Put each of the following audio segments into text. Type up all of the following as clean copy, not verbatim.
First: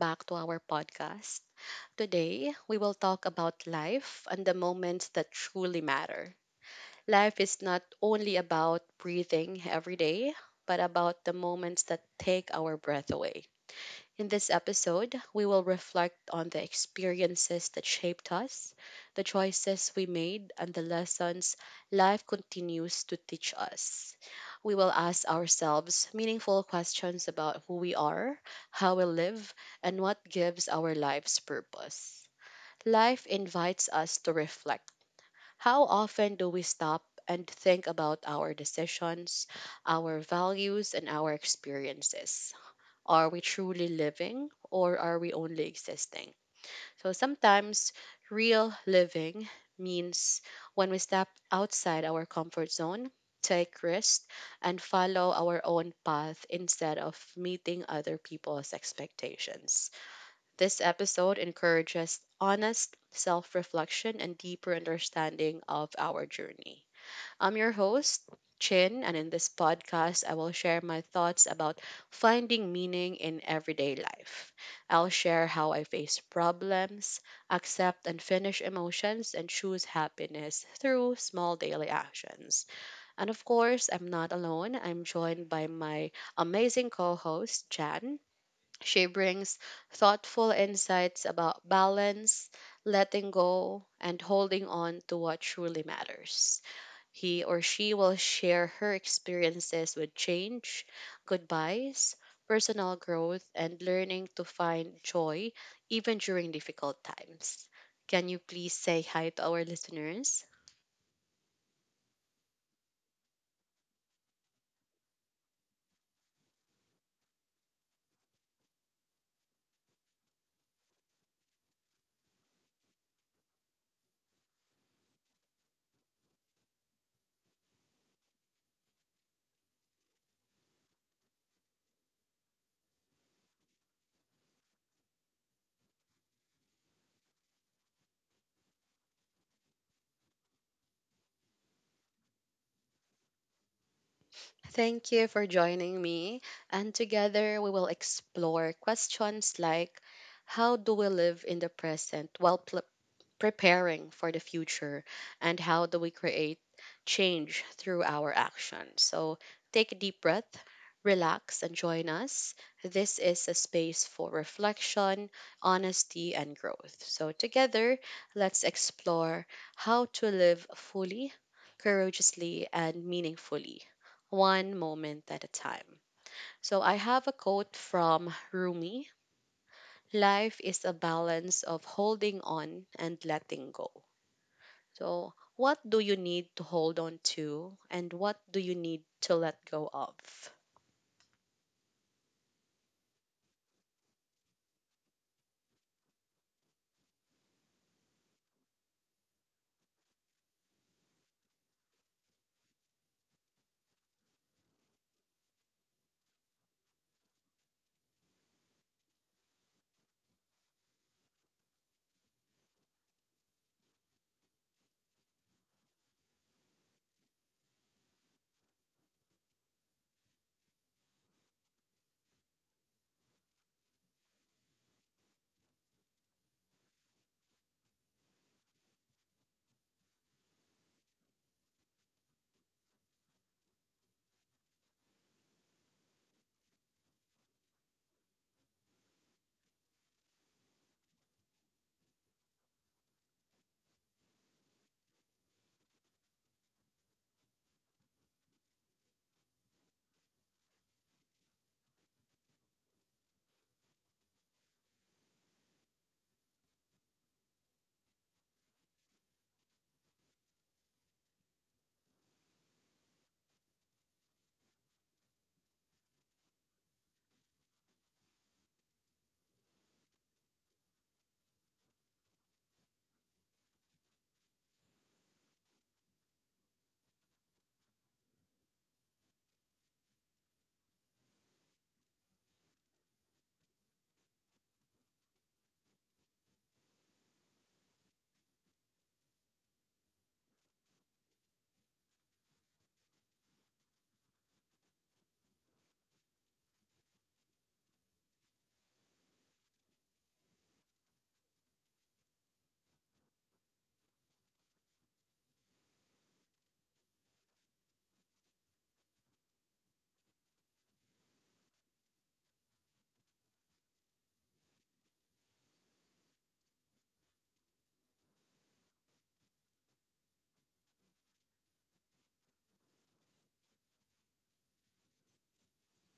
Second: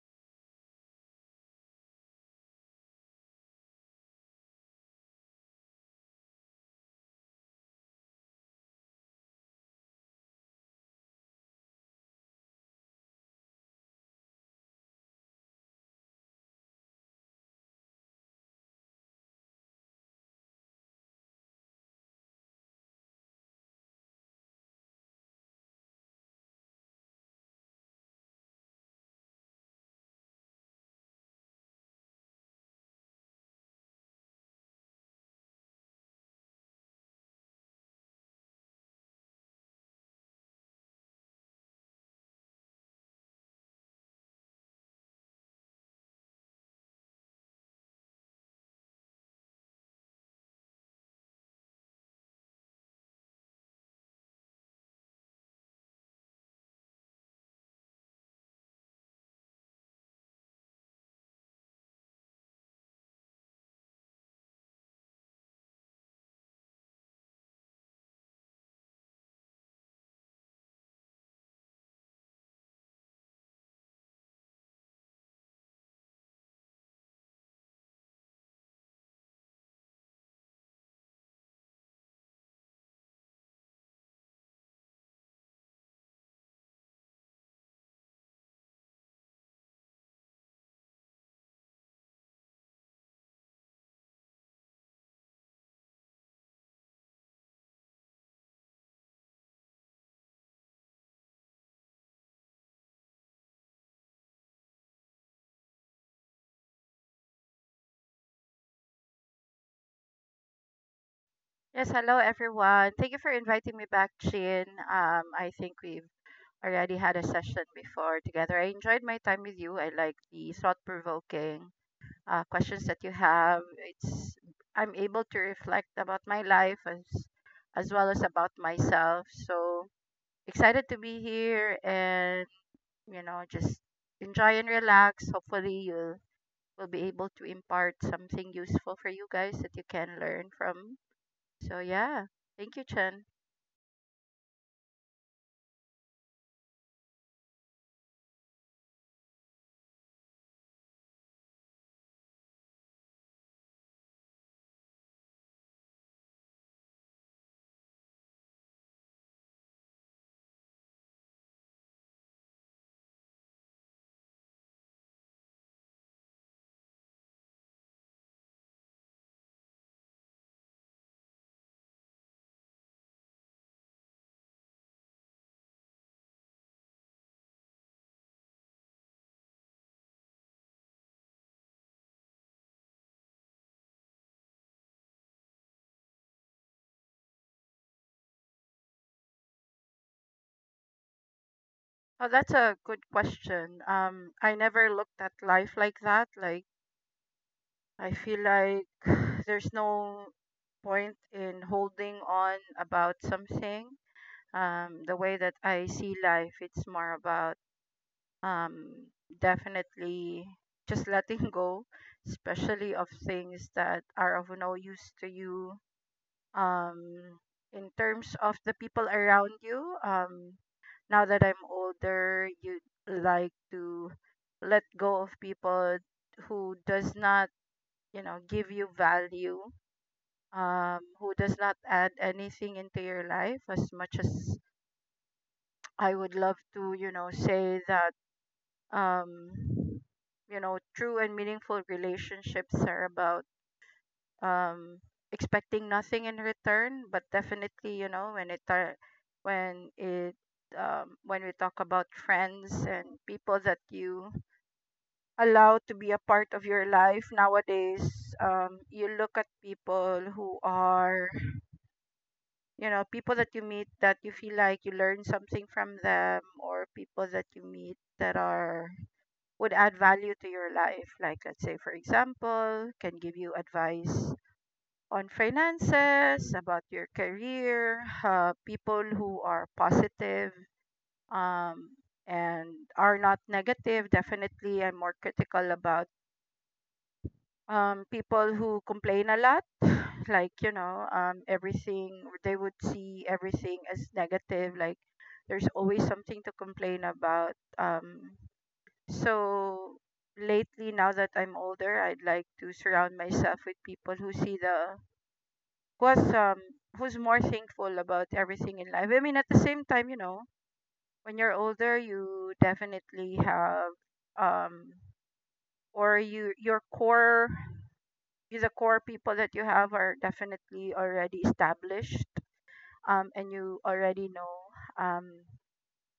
back to our podcast. Today, we will talk about life and the moments that truly matter. Life is not only about breathing every day, but about the moments that take our breath away. In this episode, we will reflect on the experiences that shaped us, the choices we made, and the lessons life continues to teach us. We will ask ourselves meaningful questions about who we are, how we live, and what gives our lives purpose. Life invites us to reflect. How often do we stop and think about our decisions, our values, and our experiences? Are we truly living or are we only existing? So sometimes real living means when we step outside our comfort zone, take risks, and follow our own path instead of meeting other people's expectations. This episode encourages honest self reflection and deeper understanding of our journey. I'm your host, Chin, and in this podcast, I will share my thoughts about finding meaning in everyday life. I'll share how I face problems, accept unfinished emotions, and choose happiness through small daily actions. And of course, I'm not alone. I'm joined by my amazing co host, Jan. She brings thoughtful insights about balance, letting go, and holding on to what truly matters. He or she will share her experiences with change, goodbyes, personal growth, and learning to find joy even during difficult times. Can you please say hi to our listeners? Yes, hello everyone. Thank you for inviting me back, Chin. I think we've already had a session before together. I enjoyed my time with you. I like the thought-provoking questions that you have. It's I'm able to reflect about my life as well as about myself. So excited to be here and just enjoy and relax. Hopefully you'll will be able to impart something useful for you guys that you can learn from. So yeah, thank you, Chen. Thank you for joining me, and together we will explore questions like how do we live in the present while preparing for the future, and how do we create change through our action. So take a deep breath, relax, and join us. This is a space for reflection, honesty, and growth. So together, let's explore how to live fully, courageously, and meaningfully, one moment at a time. So I have a quote from Rumi. Life is a balance of holding on and letting go. So, what do you need to hold on to and what do you need to let go of? Oh, that's a good question. I never looked at life like that. Like, I feel like there's no point in holding on about something. The way that I see life, it's more about um, definitely just letting go, especially of things that are of no use to you. Um, in terms of the people around you, now that I'm older, you like to let go of people who does not, you know, give you value, who does not add anything into your life as much as I would love to, you know, say that um you know, true and meaningful relationships are about um expecting nothing in return, but definitely you know when it when we talk about friends and people that you allow to be a part of your life nowadays, you look at people who are, you know, people that you meet that you feel like you learn something from them, or people that you meet that are would add value to your life, like let's say for example can give you advice on finances, about your career, people who are positive um, and are not negative. Definitely, I'm more critical about people who complain a lot. Like, you know, everything, they would see everything as negative. Like, there's always something to complain about. So, lately, now that I'm older, I'd like to surround myself with people who see the was who's more thankful about everything in life. I mean, at the same time, you know, when you're older, you definitely have um or you your core the core people that you have are definitely already established, and you already know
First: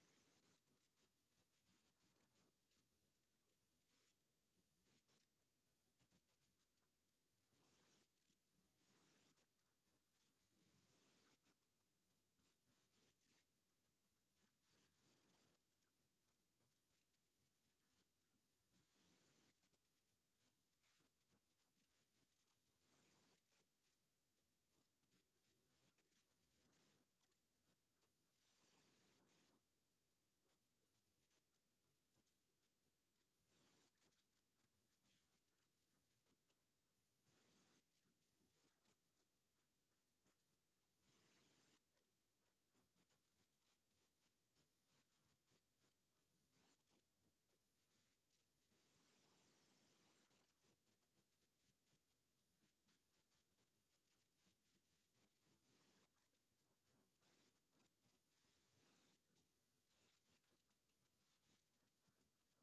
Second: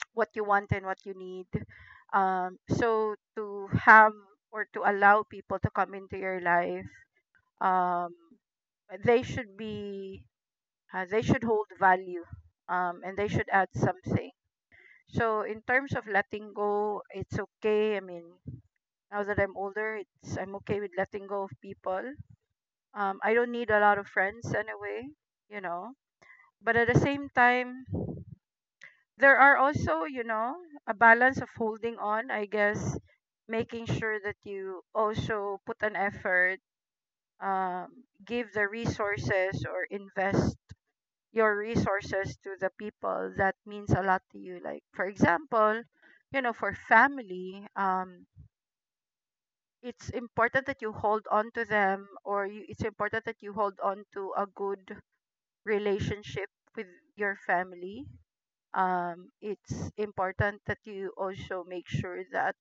what you want and what you need, so to have or to allow people to come into your life, um they should be they should hold value, and they should add something. So, in terms of letting go, it's okay. I mean, now that I'm older, it's I'm okay with letting go of people. I don't need a lot of friends anyway, you know. But at the same time, there are also, you know, a balance of holding on, I guess, making sure that you also put an effort, um, give the resources or invest your resources to the people that means a lot to you, like for example, you know, for family, it's important that you hold on to them, it's important that you hold on to a good relationship with your family. It's important that you also make sure that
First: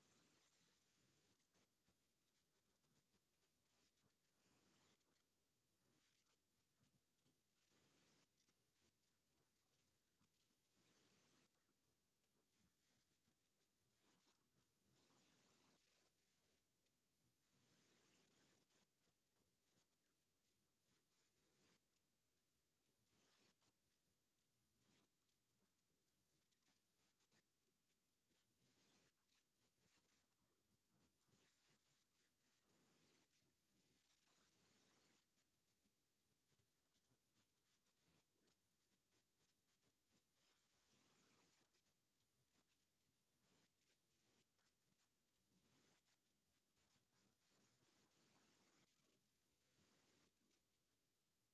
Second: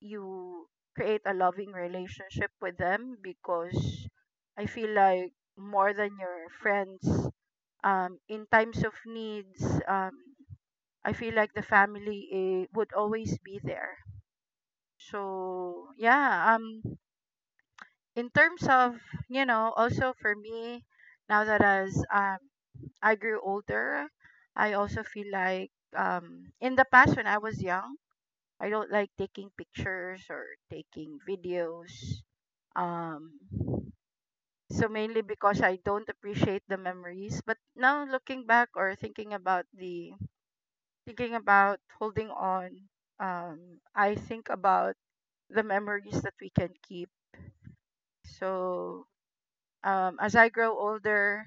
you create a loving relationship with them, because I feel like more than your friends, in times of needs, I feel like the family eh, would always be there. So yeah, in terms of, you know, also for me, now that as I grew older, I also feel like in the past when I was young, I don't like taking pictures or taking videos. Um, so mainly because I don't appreciate the memories. But now looking back or thinking about the thinking about holding on, um, I think about the memories that we can keep. So as I grow older,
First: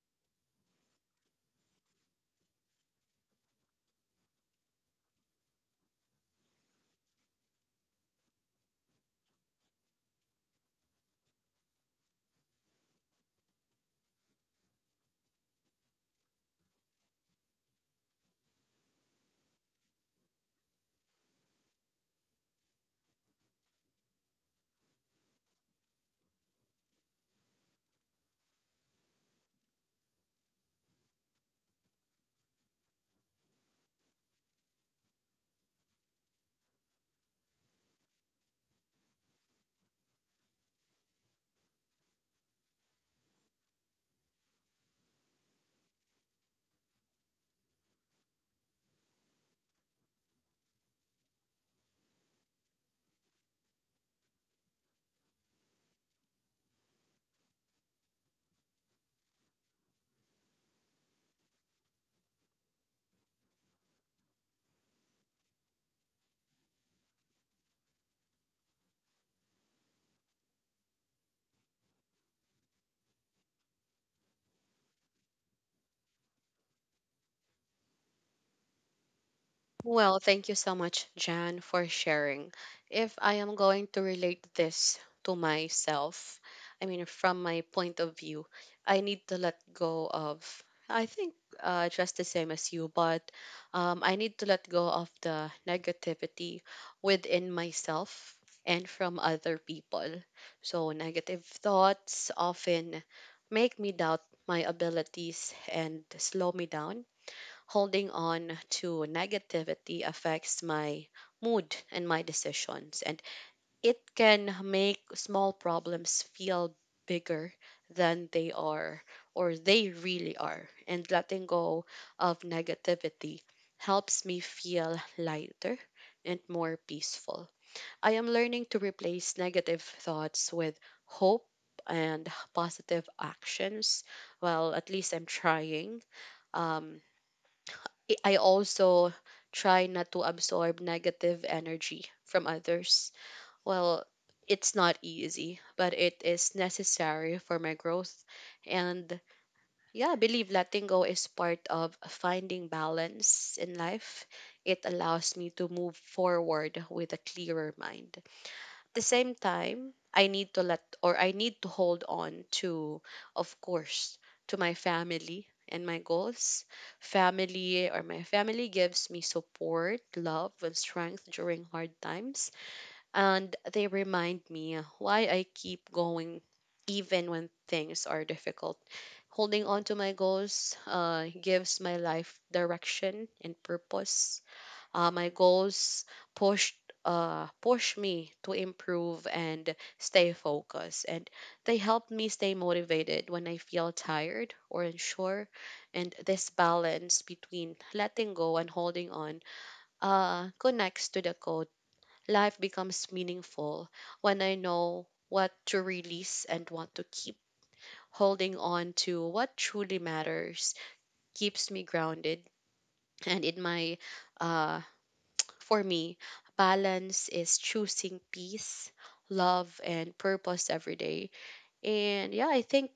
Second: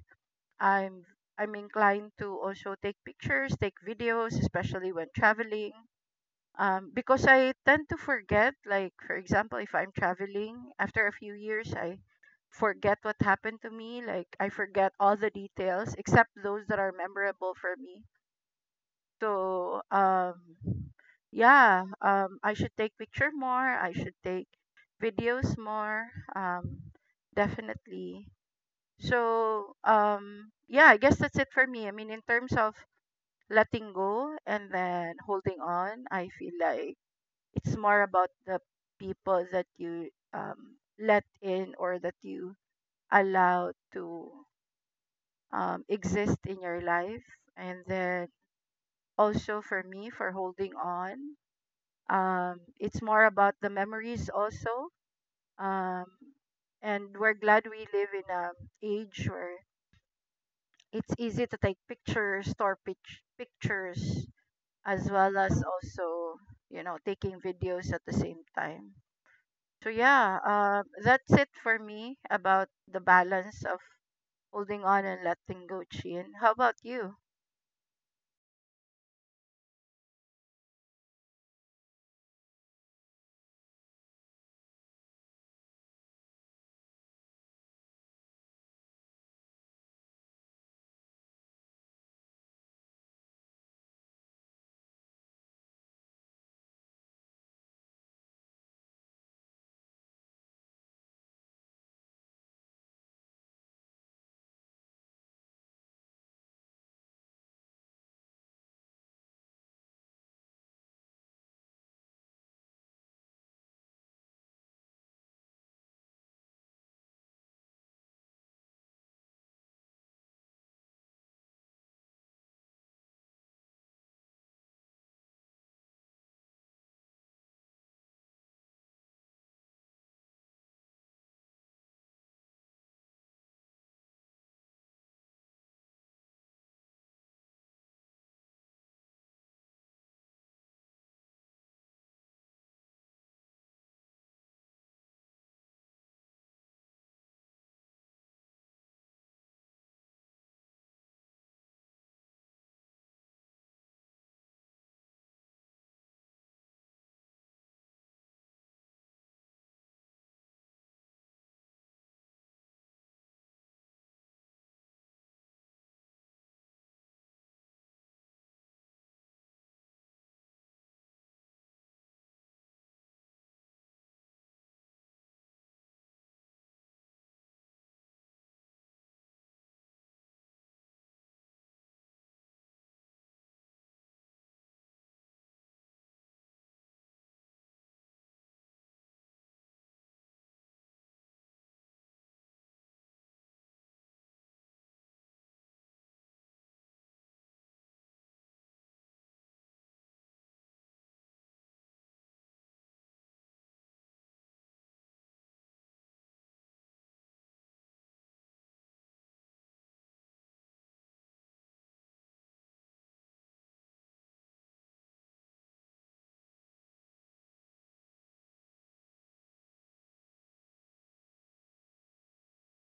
I'm I'm inclined to also take pictures, take videos, especially when traveling. Because I tend to forget, like for example, if I'm traveling, after a few years, I forget what happened to me. Like, I forget all the details except those that are memorable for me. So, yeah, I should take picture more. I should take videos more. Um, Definitely. So, yeah, I guess that's it for me. I mean, in terms of letting go and then holding on, I feel like it's more about the people that you let in or that you allow to exist in your life. And then also for me, for holding on, it's more about the memories also. Um, and we're glad we live in an age where it's easy to take pictures, pictures, as well as also, you know, taking videos at the same time. So yeah, that's it for me about the balance of holding on and letting go, Chin. How about you? Well, thank you so much, Jan, for sharing. If I am going to relate this to myself, I mean, from my point of view, I need to let go of, I think, just the same as you, but I need to let go of the negativity within myself and from other people. So, negative thoughts often make me doubt my abilities and slow me down. Holding on to negativity affects my mood and my decisions, and it can make small problems feel bigger than they are, or they really are. And letting go of negativity helps me feel lighter and more peaceful. I am learning to replace negative thoughts with hope and positive actions. Well, at least I'm trying. Um, I also try not to absorb negative energy from others. Well, it's not easy, but it is necessary for my growth. And yeah, I believe letting go is part of finding balance in life. It allows me to move forward with a clearer mind. The same time, I need to let, or I need to hold on to, of course, to my family and my goals. Family, or my family, gives me support, love, and strength during hard times. And they remind me why I keep going even when things are difficult. Holding on to my goals, gives my life direction and purpose. My goals pushed push me to improve and stay focused, and they help me stay motivated when I feel tired or unsure. And this balance between letting go and holding on connects to the code. Life becomes meaningful when I know what to release and what to keep. Holding on to what truly matters keeps me grounded. And in my uh, for me, balance is choosing peace, love, and purpose every day. And yeah, I think,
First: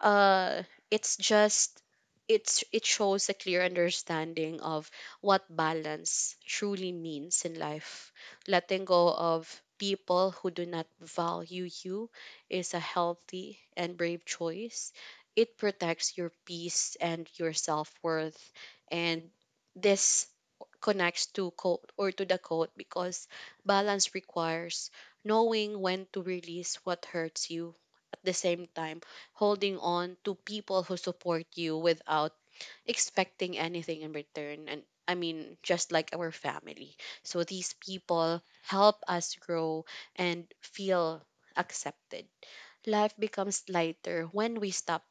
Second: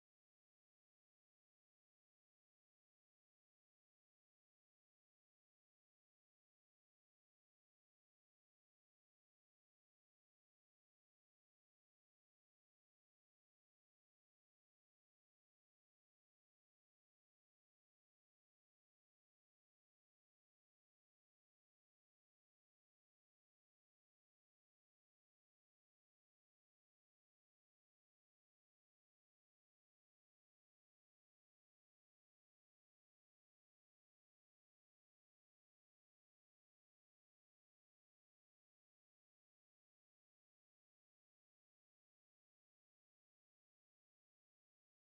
uh, it's just it's it shows a clear understanding of what balance truly means in life. Letting go of people who do not value you is a healthy and brave choice. It protects your peace and your self worth, and this connects to code or to the code because balance requires knowing when to release what hurts you. At the same time, holding on to people who support you without expecting anything in return, and I mean just like our family, so these people help us grow and feel accepted. Life becomes lighter when we stop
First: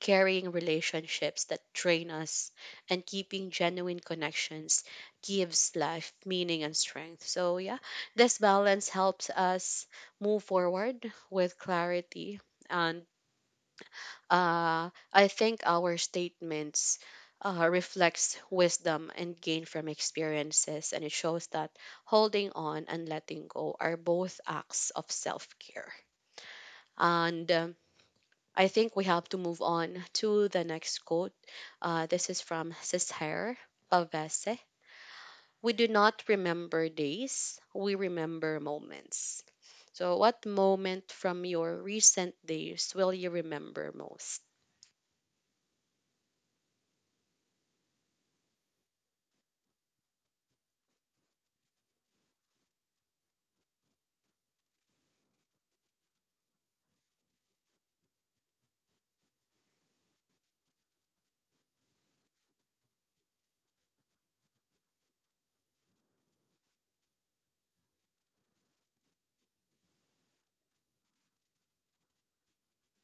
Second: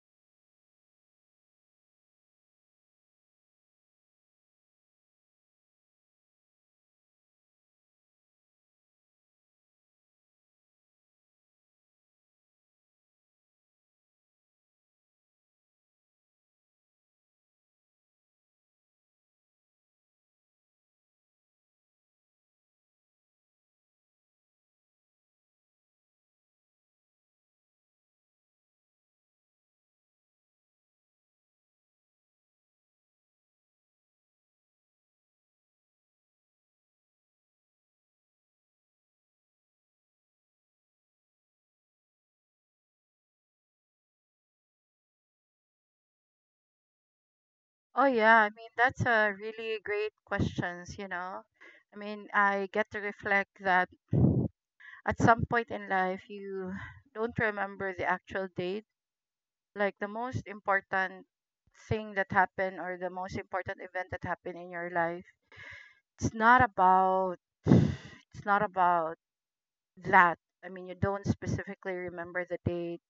carrying relationships that drain us, and keeping genuine connections gives life meaning and strength. So, yeah, this balance helps us move forward with clarity. And I think our statements reflects wisdom and gain from experiences, and it shows that holding on and letting go are both acts of self care. And I think we have to move on to the next quote. This is from Cesare Pavese. We do not remember days, we remember moments. So, what moment from your recent days will you remember most? Oh yeah, I mean that's a really great questions, you know. I mean, I get to reflect that at some point in life, you don't remember the actual date, like the most important thing that happened or the most important event that happened in your life. It's not about it's not about that. I mean, you don't specifically remember the date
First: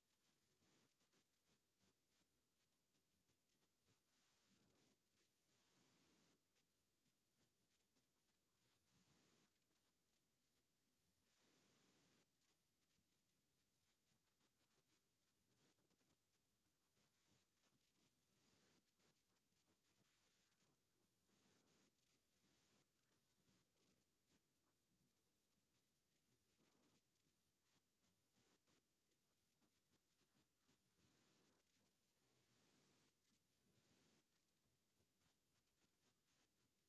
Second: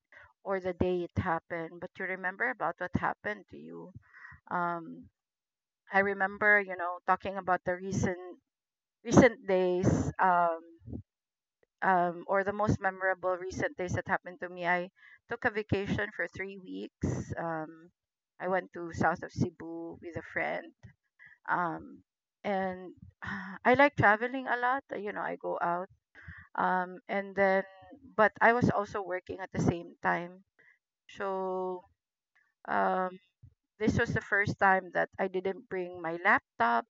or the day it happened, but you remember about what happened to you. um I remember, you know, talking about the recent days, or the most memorable recent days that happened to me, I took a vacation for 3 weeks. I went to south of Cebu with a friend. Um, and I like traveling a lot. You know, I go out. And then, but I was also working at the same time. So, um, this was the first time that I didn't bring my laptop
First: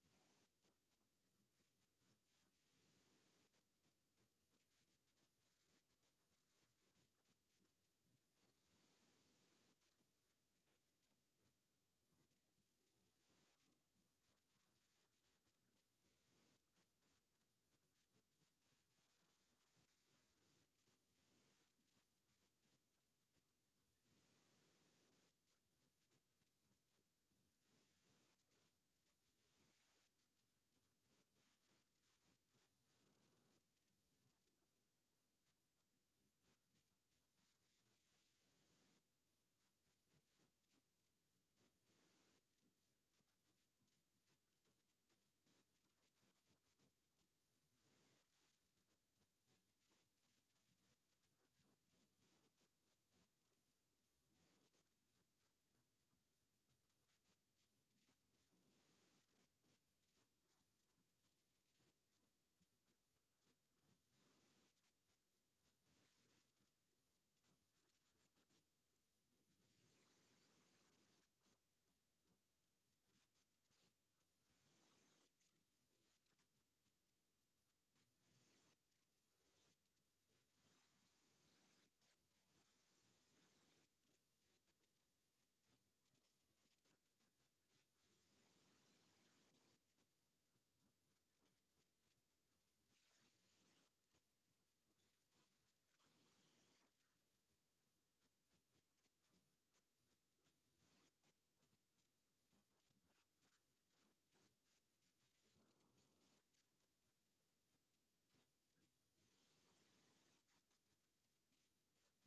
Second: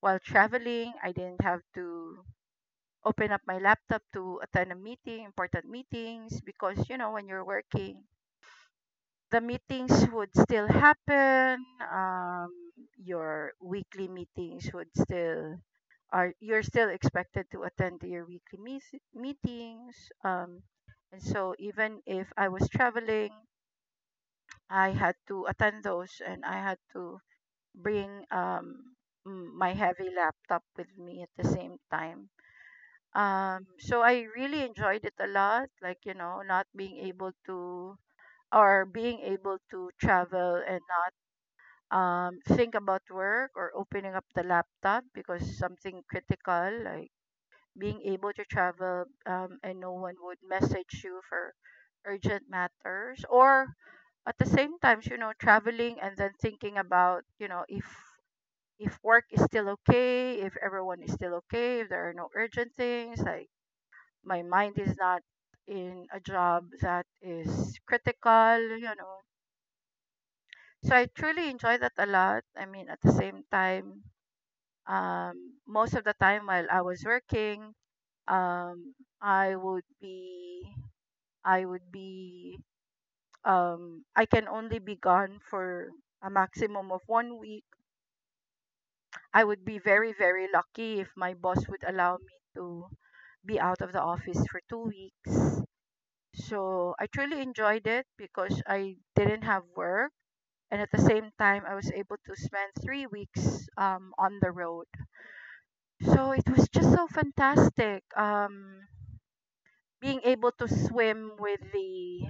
while traveling. I didn't have to open up my laptop to attend a meeting, important meetings, because you know when you're working, the meetings would still happen. Your weekly meetings would still are you're still expected to attend to your meetings. Um, and so even if I was traveling, I had to attend those, and I had to bring my heavy laptop with me at the same time. So I really enjoyed it a lot, like, you know, not being able to or being able to travel and not think about work or opening up the laptop because something critical, like being able to travel, and no one would message you for urgent matters, or at the same time, you know, traveling and then thinking about, you know, if work is still okay, if everyone is still okay, if there are no urgent things, like my mind is not in a job that is critical, you know. So I truly enjoy that a lot. I mean, at the same time, most of the time while I was working, um, I would be, I would be, I can only be gone for a maximum of 1 week. I would be very, very lucky if my boss would allow me to be out of the office for 2 weeks. So I truly enjoyed it because I didn't have work. And at the same time, I was able to spend 3 weeks on the road. So it was just so fantastic. Being able to swim with the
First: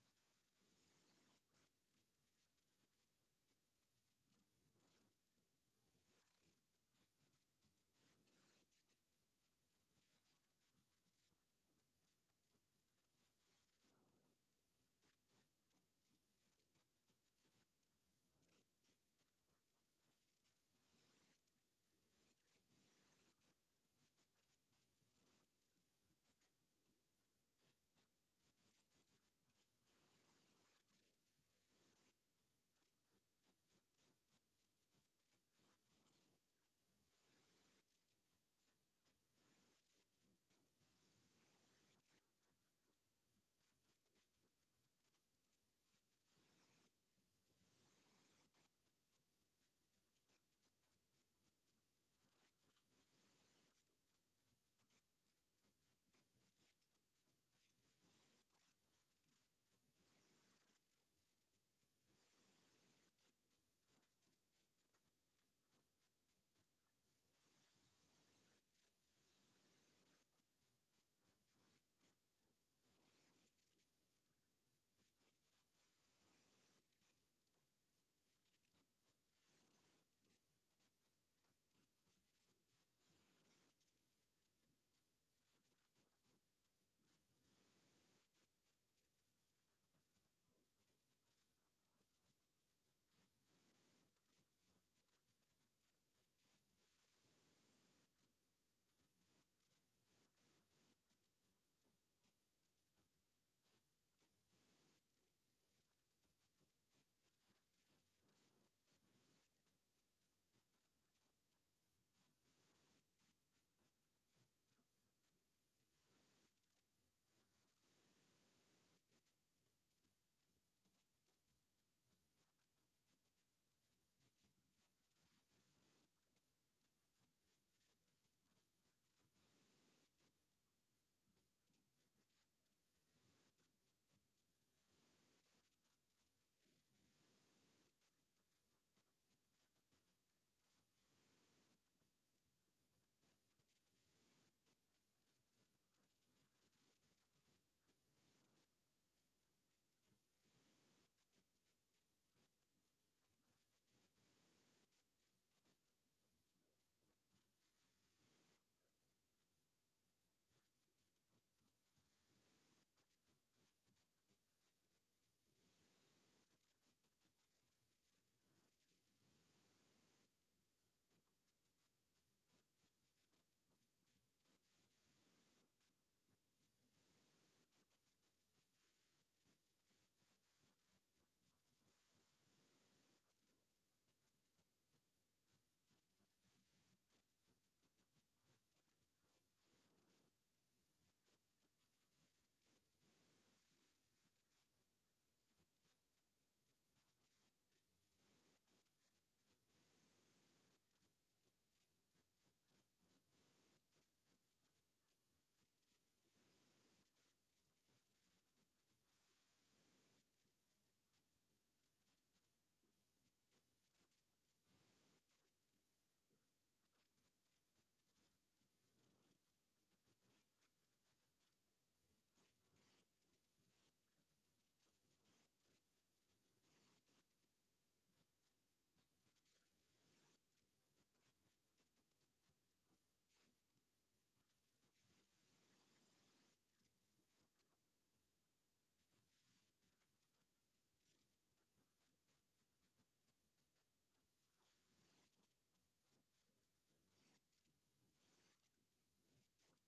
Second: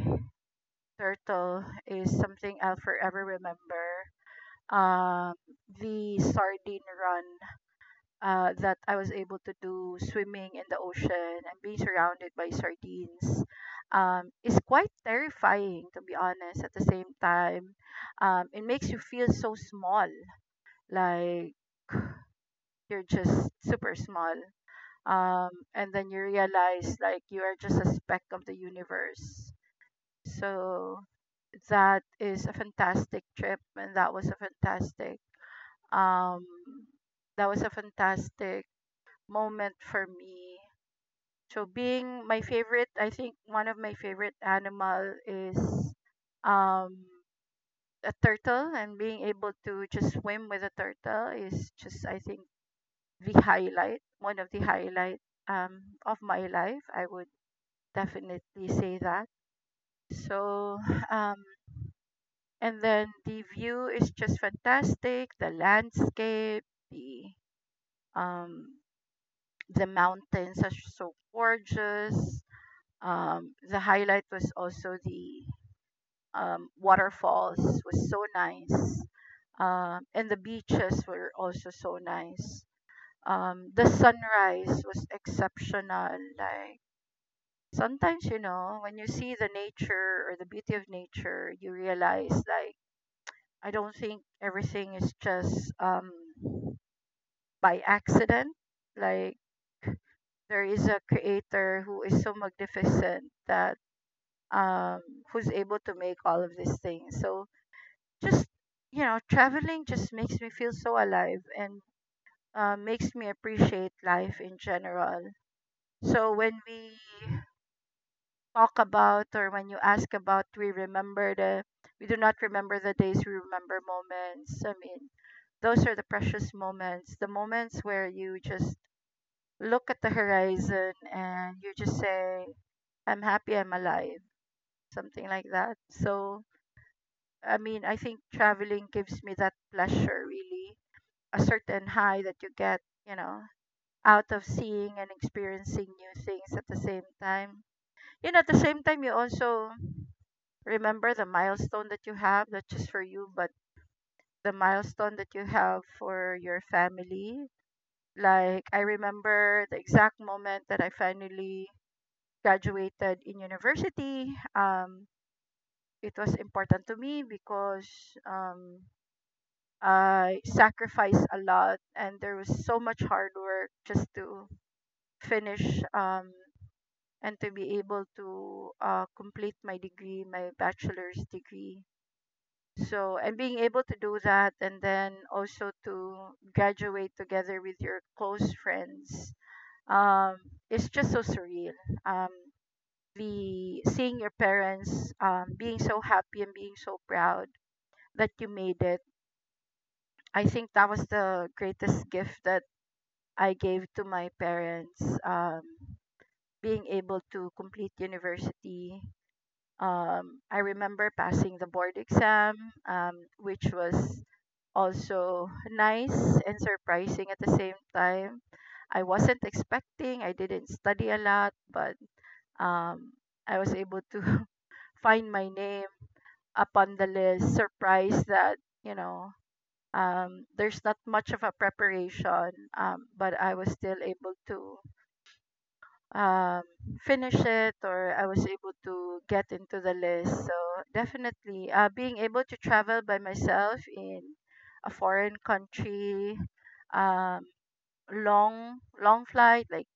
turtle is something I'll forever remember. Um, the sardine run that I was able to do swimming in the ocean and being surrounded by sardines is quite terrifying, to be honest. At the same time, it makes you feel so small, like you're just super small. And then you realize like you are just a speck of the universe. So that is a fantastic trip, and that was a fantastic um, that was a fantastic moment for me. So being my favorite, I think one of my favorite animal is um a turtle, and being able to just swim with a turtle is just, I think, the highlight, one of the highlight of my life. I would definitely say that. So um and then the view is just fantastic, the landscape, the um the mountains are so gorgeous, the highlight was also the waterfalls was so nice, and the beaches were also so nice, the sunrise was exceptional. Like, sometimes you know when you see the nature or the beauty of nature, you realize like I don't think everything is just by accident. Like, there is a creator who is so magnificent that um, who's able to make all of these things. So just, you know, traveling just makes me feel so alive and makes me appreciate life in general. So when we talk about or when you ask about, we do not remember the days, we remember moments. I mean, those are the precious moments, the moments where you just look at the horizon and you just say, "I'm happy, I'm alive," something like that. So I mean, I think traveling gives me that pleasure, really, a certain high that you get, you know, out of seeing and experiencing new things at the same time. You know, at the same time, you also remember the milestone that you have, not just for you, but the milestone that you have for your family. Like, I remember the exact moment that I finally graduated in university. It was important to me because um, I sacrificed a lot, and there was so much hard work just to finish and to be able to complete my degree, my bachelor's degree. So, and being able to do that, and then also to graduate together with your close friends, um, it's just so surreal. Um, the seeing your parents being so happy and being so proud that you made it. I think that was the greatest gift that I gave to my parents being able to complete university. I remember passing the board exam, which was also nice and surprising at the same time. I wasn't expecting, I didn't study a lot, but um, I was able to find my name upon the list, surprised that, you know, there's not much of a preparation, but I was still able to um, finish it or I was able to get into the list. So definitely, being able to travel by myself in a foreign country, um, long long flight like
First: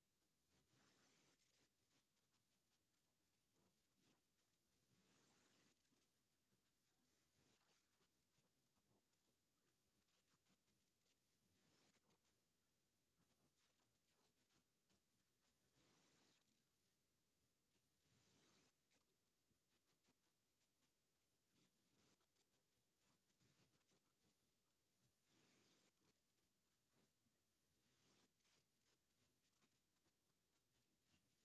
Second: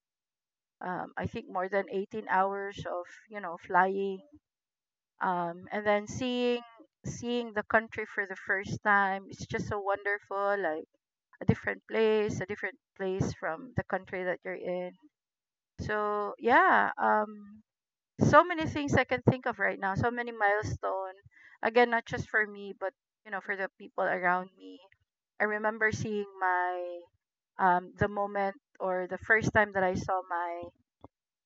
I think more than 18 hours of you know flying, and then seeing the country for the first time. It's just so wonderful, like a different place from the country that you're in. So yeah, so many things I can think of right now, so many milestone. Again, not just for me, but you know, for the people around me. I remember seeing my the moment or the first time that I saw my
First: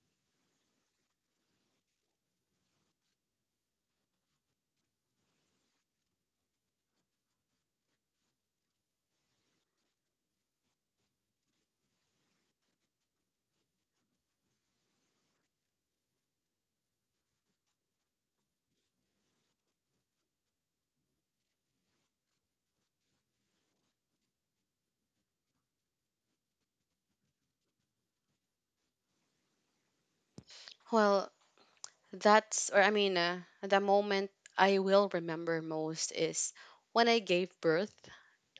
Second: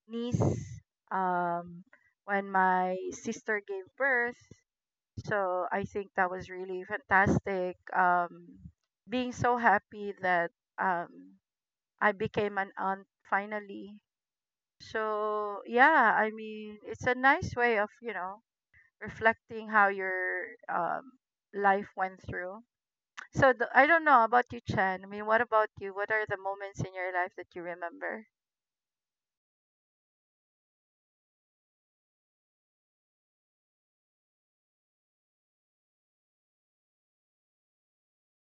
niece um when my sister gave birth. So I think that was really fantastic. Being so happy that um I became an aunt finally, so yeah, I mean, it's a nice way of you know reflecting how your life went through. So I don't know about you, Chen. I mean, what about you? What are the moments in your life that you remember? Well, that's, or I mean, the moment I will remember most is when I gave birth.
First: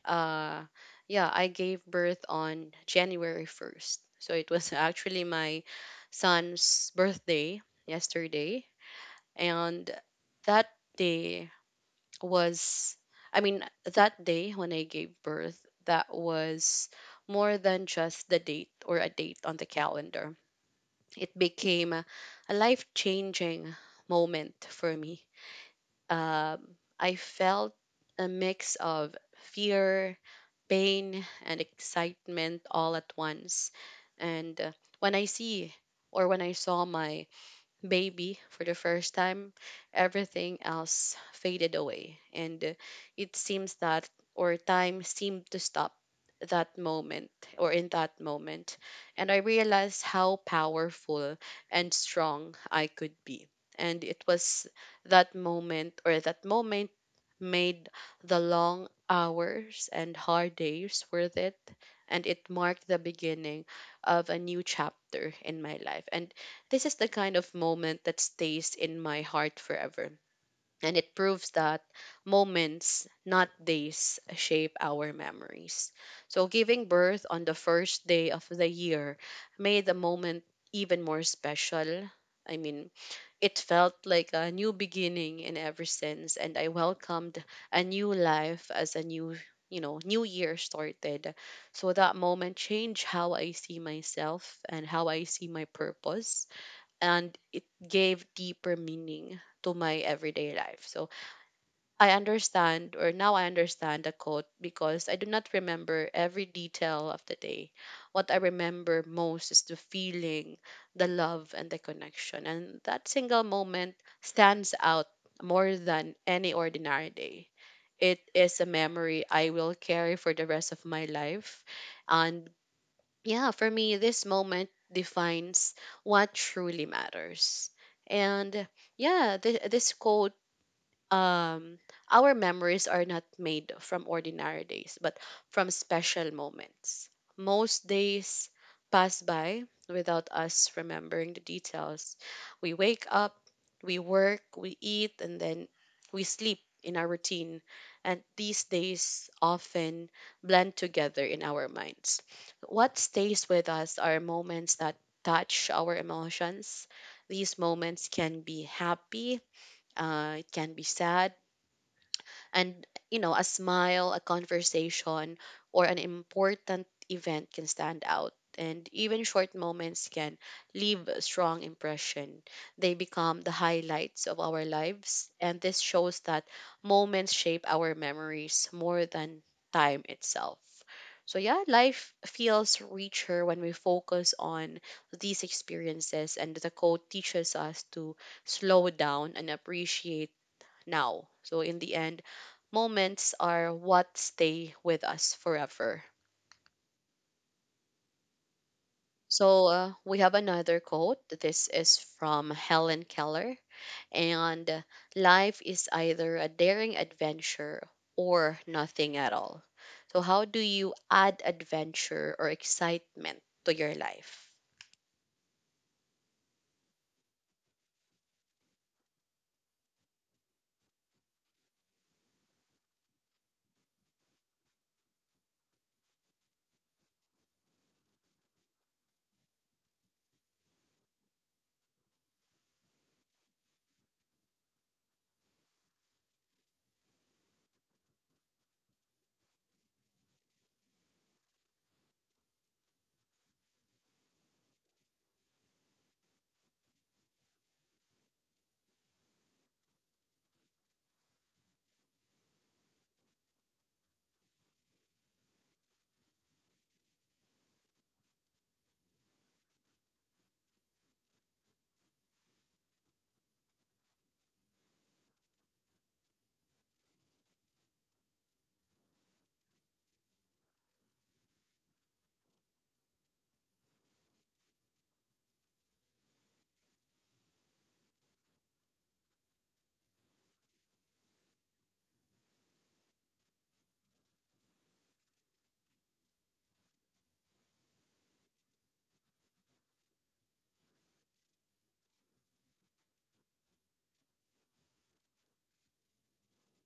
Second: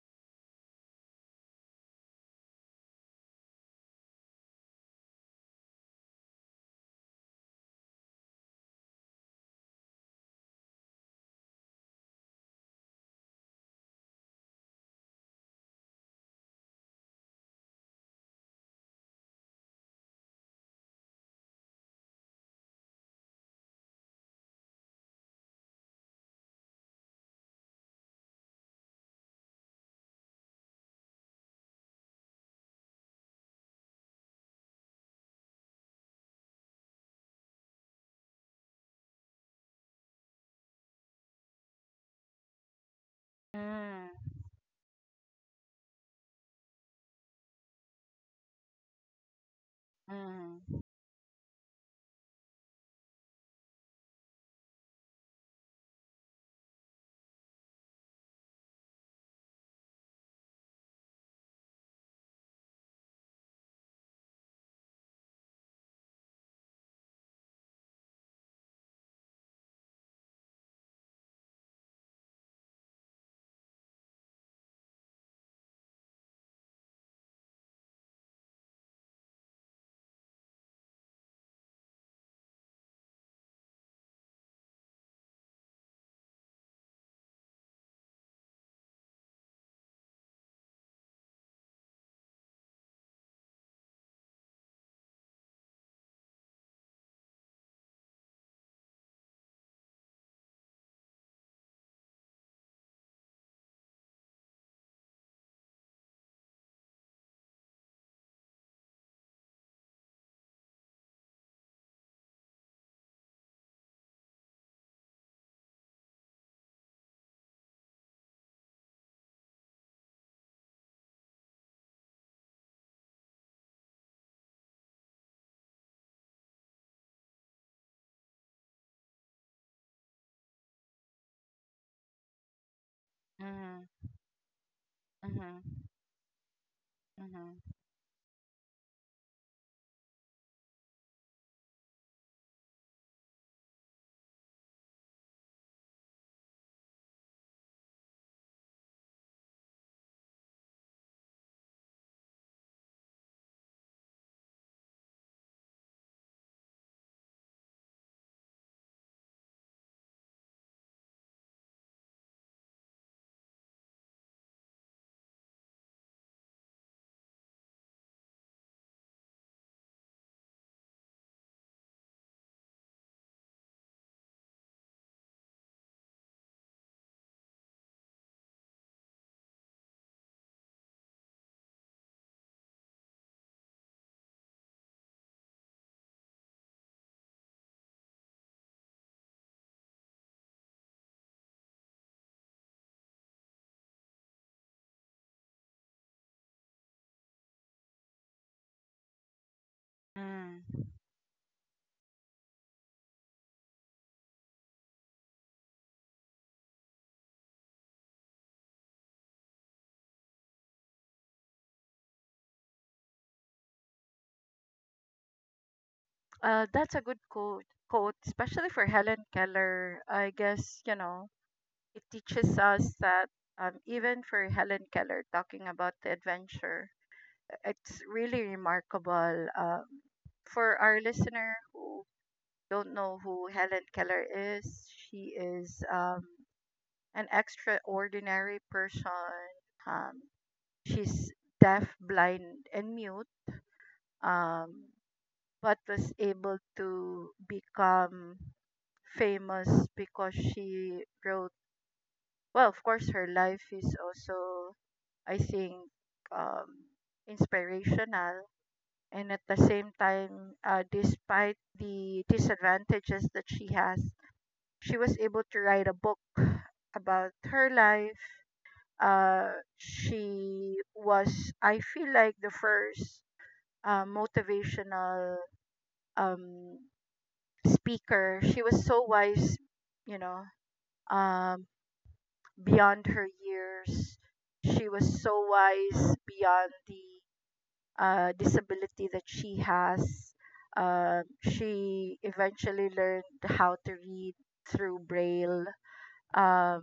uh yeah, I gave birth on January 1st, so it was actually my son's birthday yesterday. And that day was i mean that day when I gave birth, that was more than just the date or a date on the calendar. It became a life changing moment for me. um, I felt a mix of fear, pain, and excitement all at once. And when I see when I saw my baby for the first time, everything else faded away. And it seems that, Mm, or time seemed to stop that moment or in that moment. And I realized how mm, powerful and strong I could be. And it was that moment or that moment made the long hours and hard days worth it. And it marked the beginning of a new chapter in my life. And this is the kind of moment that stays in my heart forever. And it proves that moments, not days, shape our memories. So, giving birth on the first day of the year made the moment even more special. I mean, it felt like a new beginning in every sense, and I welcomed a new life as a new year started. So that moment changed how I see myself and how I see my purpose, and it gave deeper meaning to my everyday life. So I understand, or now I understand the quote because I do not remember every detail of the day. What I remember most is the feeling, the love, and the connection. And that single moment stands out more than any ordinary day. It is a memory I will carry for the rest of my life. And yeah, for me, this moment defines what truly matters. And yeah, this quote, um our memories are not made mm, from ordinary days, but from mm, special moments. mm, Most days pass by without us remembering the details. We wake up, we work, we eat, and then we sleep in our routine. And these days often blend together in our minds. What stays with us are moments that touch our emotions. These moments can be happy, it can be sad. And you know, a smile, a conversation, or an important event can stand out. And even short moments can leave a strong impression. They become the highlights of our lives, and this shows that moments shape our memories more than time itself. So yeah, life feels richer when we focus on these experiences, and the quote teaches us to slow down and appreciate now. So in the end, moments are what stay with us forever. So we have mm. another quote. This is from Helen Keller, and life is either a daring adventure or nothing at all. So how do you add adventure or excitement to your life? That's a good quote, quote, especially for Helen Keller. I guess, you know, it teaches us that even for Helen Keller talking about the adventure, it's really remarkable. For our listener who don't know who Helen Keller is, she is an extraordinary person. Um, she's deaf, blind, and mute, um, but was able to become famous because she wrote, well, of course, her life is also, I think, um, inspirational and at the same time, despite the disadvantages that she has, she was able to write a book about her life. Uh, she was, I feel like, the first motivational um, speaker. She was so wise, you know, um, beyond her years. She was so wise beyond the disability that she has. She eventually learned how to read through Braille um,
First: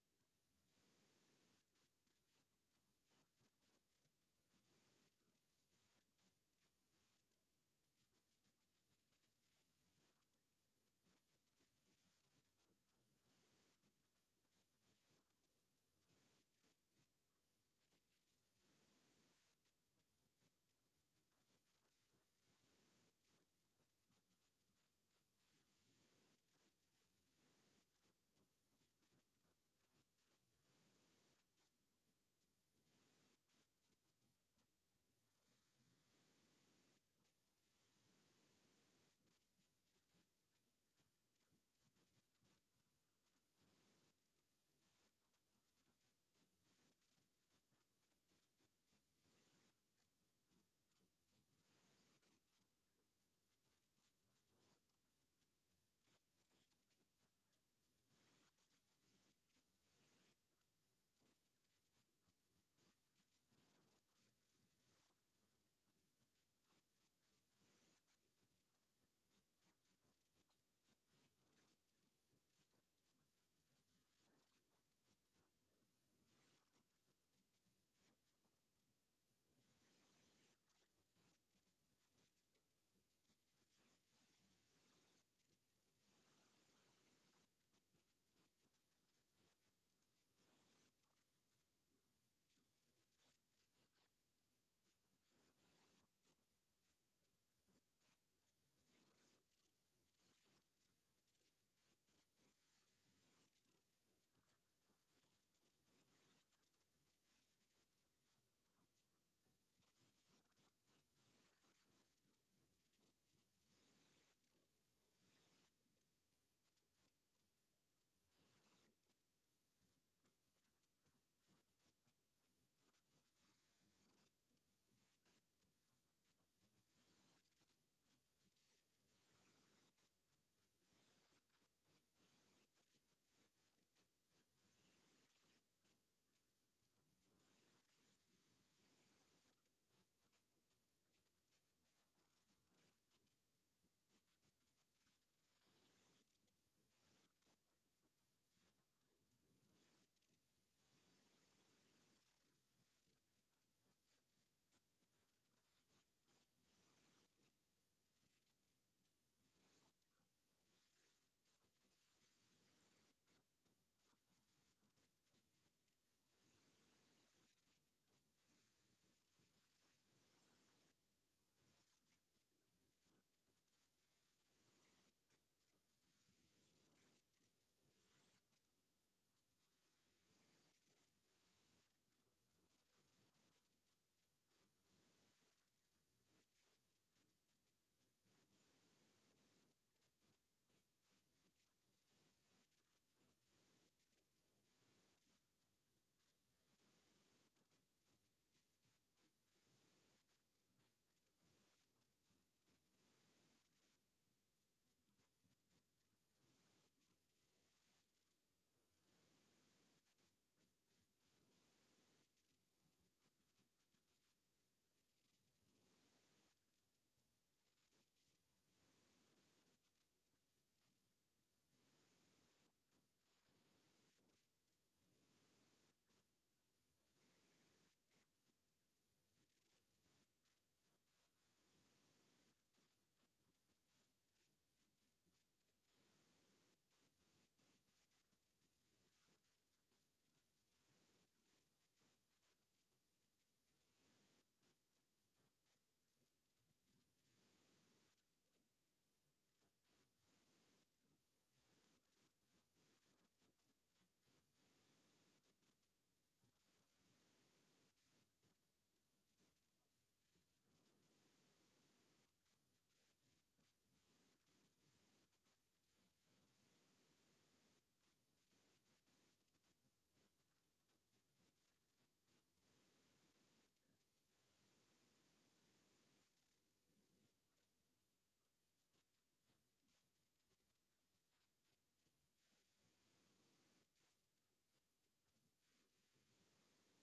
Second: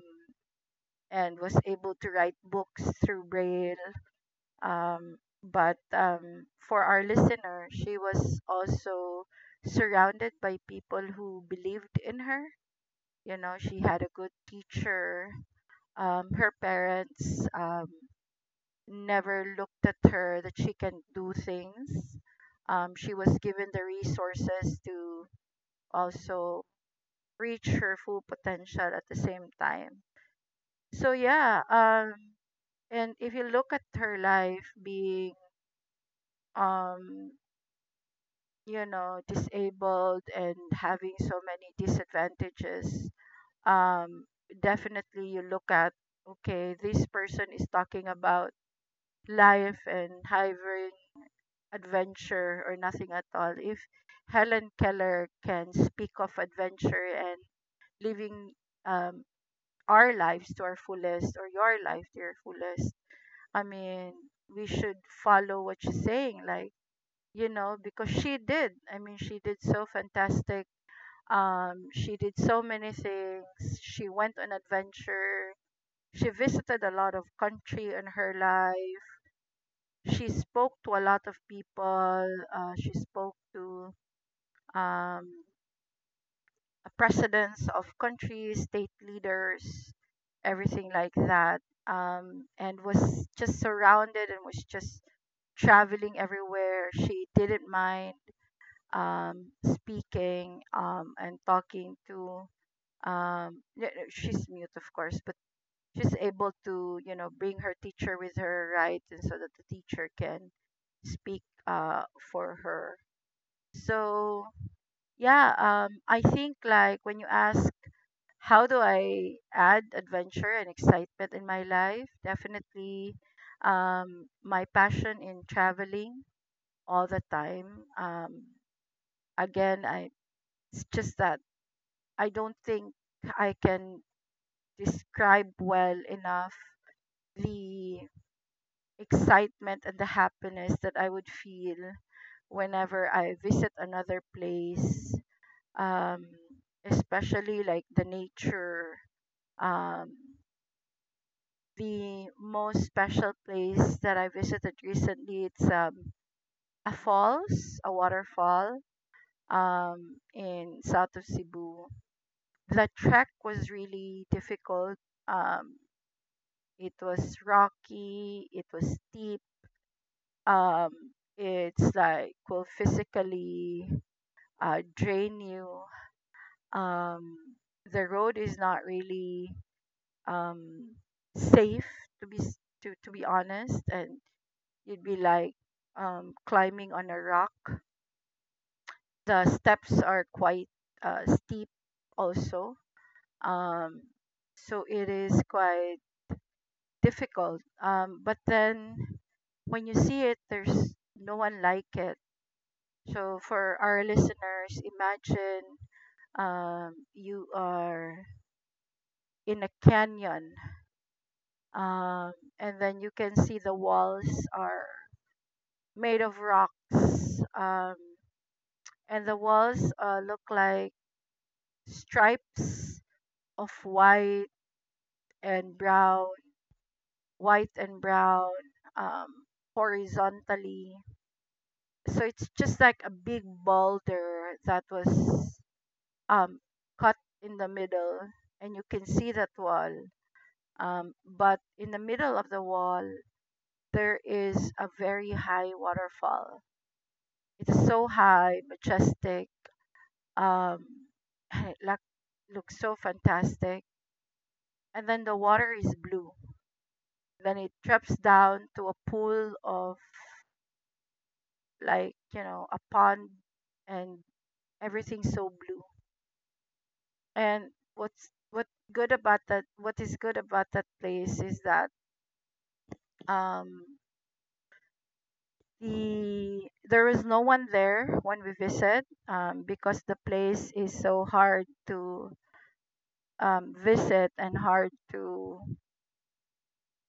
and was able to write books through Braille. But for our listener, she was also surrounded by people who believed in her. You know, she had a good teacher. Her parents never looked at her that she can do things. She was given the resources to also reach her full potential at the same time. So yeah, and if you look at her life being, um, you know, disabled and having so many disadvantages, um, definitely you look at okay, this person is talking about life and having adventure or nothing at all. If Helen Keller can speak of adventure and living um, our lives to our fullest or your life to your fullest, I mean, we should follow what she's saying. Like, you know, because she did. I mean, she did so fantastic. She did so many things. She went on adventure. She visited a lot of country in her life, she spoke to a lot of people. She spoke to um, presidents of countries, state leaders, everything like that, and was just surrounded and was just traveling everywhere. She didn't mind speaking and talking to. She's mute, of course, but she's able to, you know, bring her teacher with her, right, and so that the teacher can speak for her. So yeah, I think like when you ask how do I add adventure and excitement in my life, definitely my passion in traveling all the time. Again, I it's just that I don't think I can describe well enough the excitement and the happiness that I would feel whenever I visit another place. Um, Especially like the nature, um, the most special place that I visited recently. It's a falls, a waterfall in south of Cebu. The trek was really difficult. Um, it was rocky. It was steep. Um, it's like will physically drain you. Um, the road is not really um, safe to be to be honest, and you'd be like climbing on a rock. The steps are quite steep, also. Um, so it is quite difficult. But then when you see it, there's no one like it. So for our listeners, imagine you are in a canyon, um, and then you can see the walls are made of rocks, and the walls look like stripes of and brown, white and brown, um, horizontally. So it's just like a big boulder that was um, cut in the middle, and you can see that wall. But in the middle of the wall, there is a very high waterfall. It's so high, majestic, um, it look- looks so fantastic. And then the water is blue. Then it drops down to a pool of, like, you know, a pond, and everything's so blue. And what is good about that place is that um there was no one there when we visit, because the place is so hard to visit and hard to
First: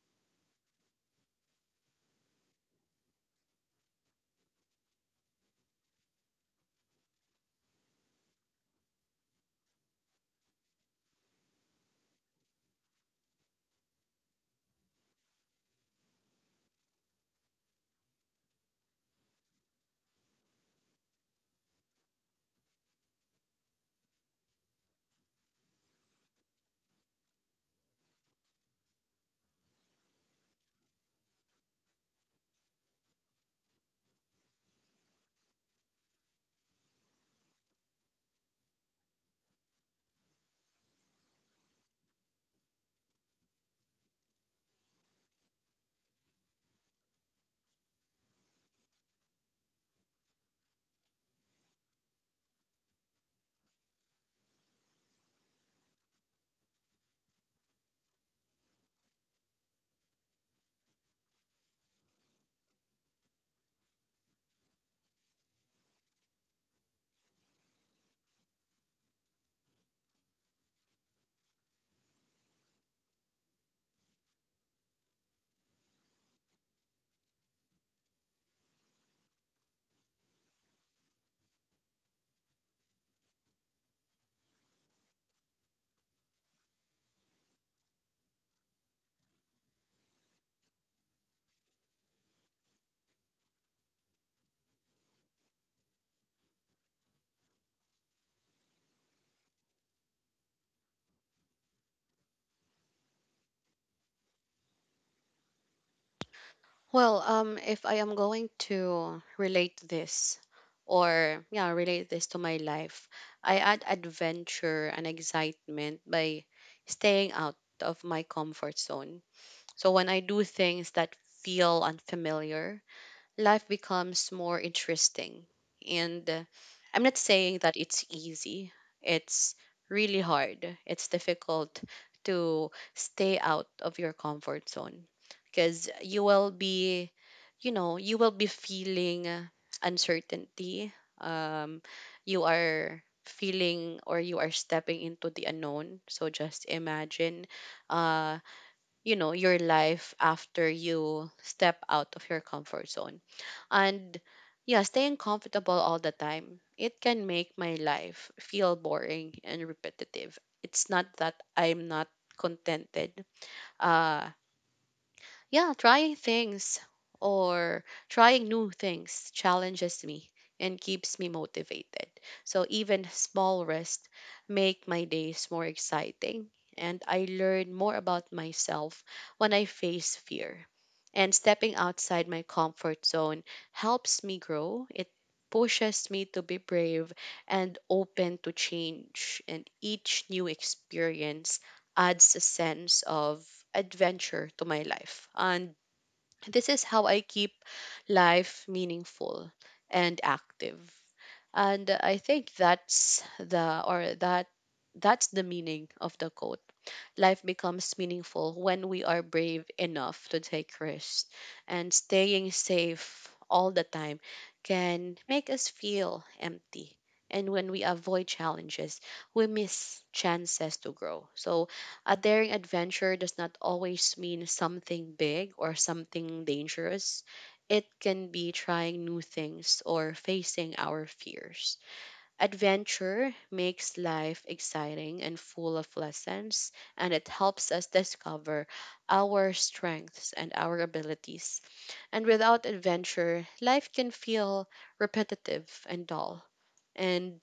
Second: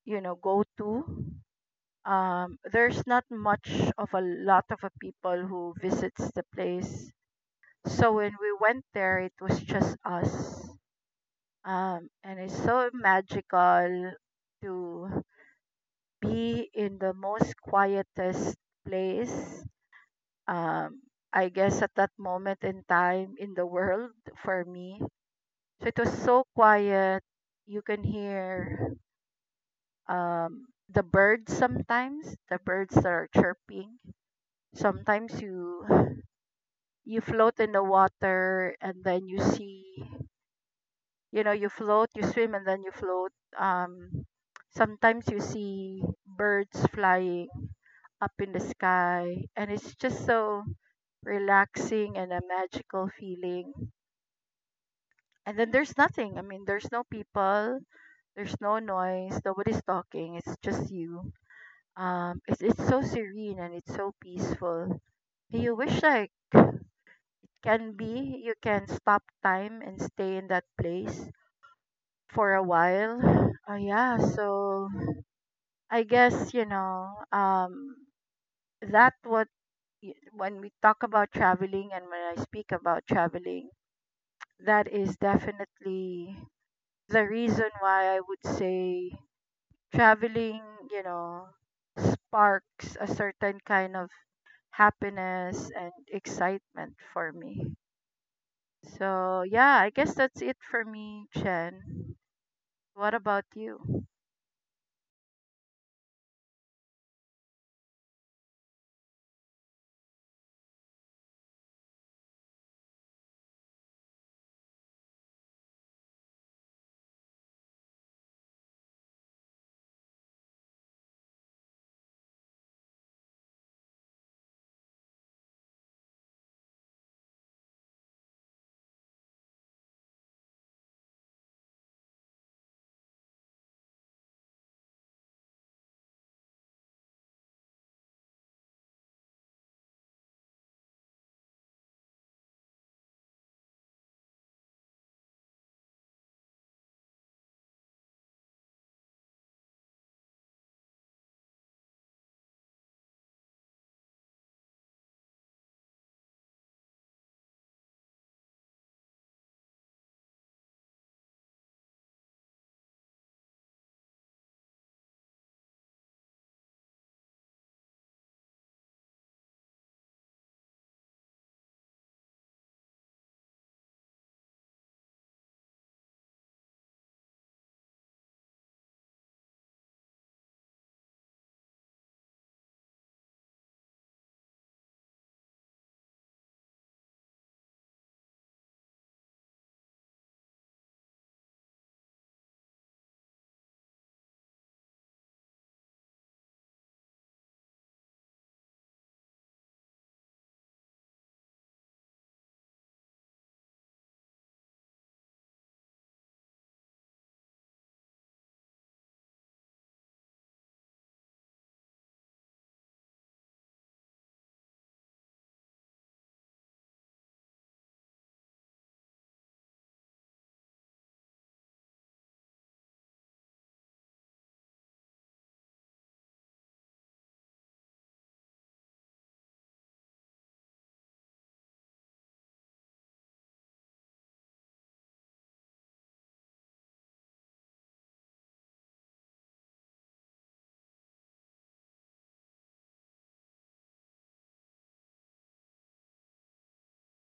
you know go to, there's not much of a lot of a people who visits the place. So when we went there, it was just us. And it's so magical to be in the most quietest place. Um, I guess at that moment in time in the world for me. So it was so quiet. You can hear the birds sometimes, the birds that are chirping. Sometimes you float in the water and then you see you know you float you swim and then you float, um sometimes you see birds flying up in the sky and it's just so relaxing and a magical feeling, and then there's nothing, I mean there's no people, there's no noise, nobody's talking, it's just you. It's so serene and it's so peaceful you wish like can be you can stop time and stay in that place for a while. Yeah, so I guess you know that what when we talk about traveling and when I speak about traveling, that is definitely the reason why I would say traveling, you know, sparks a certain kind of happiness and excitement for me. So yeah, I guess that's it for me, Chen. What about you? Well, if I am going to relate this to my life, I add adventure and excitement by staying out of my comfort zone. So when I do things that feel unfamiliar, life becomes more interesting. And I'm not saying that it's easy, it's really hard. It's difficult to stay out of your comfort zone because you will be feeling uncertainty. Um, you are stepping into the unknown. So just imagine, uh, you know your life after you step out of your comfort zone. And yeah, staying comfortable all the time, it can make my life feel boring and repetitive. It's not that I'm not contented. Uh yeah, or trying new things challenges me and keeps me motivated. So even small risks make my days more exciting, and I learn more about myself when I face fear. And stepping outside my comfort zone helps me grow. It pushes me to be brave and open to change, and each new experience adds a sense of adventure to my life. And this is how I keep life meaningful and active. And I think that that's the meaning of the quote: life becomes meaningful when we are brave enough to take risks. And staying safe all the time can make us feel empty. And when we avoid challenges, we miss chances to grow. So a daring adventure does not always mean something big or something dangerous. It can be trying new things or facing our fears. Adventure makes life exciting and full of lessons, and it helps us discover our strengths and our abilities. And without adventure, life can feel repetitive and dull. And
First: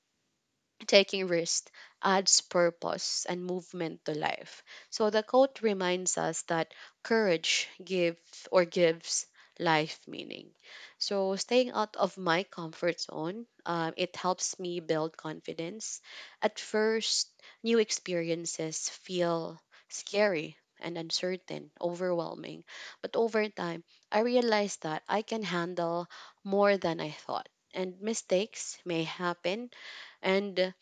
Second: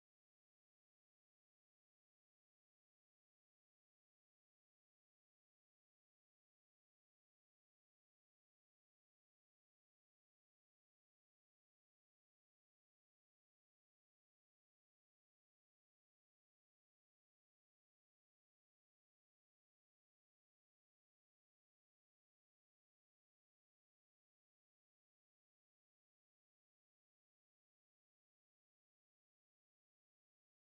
Taking risks adds purpose and movement to life. So the quote reminds us that courage gives life meaning. So staying out of my comfort zone, it helps me build confidence. At first, new experiences feel scary and uncertain, overwhelming. But over time, I realized that I can handle more than I thought. And mistakes may happen, and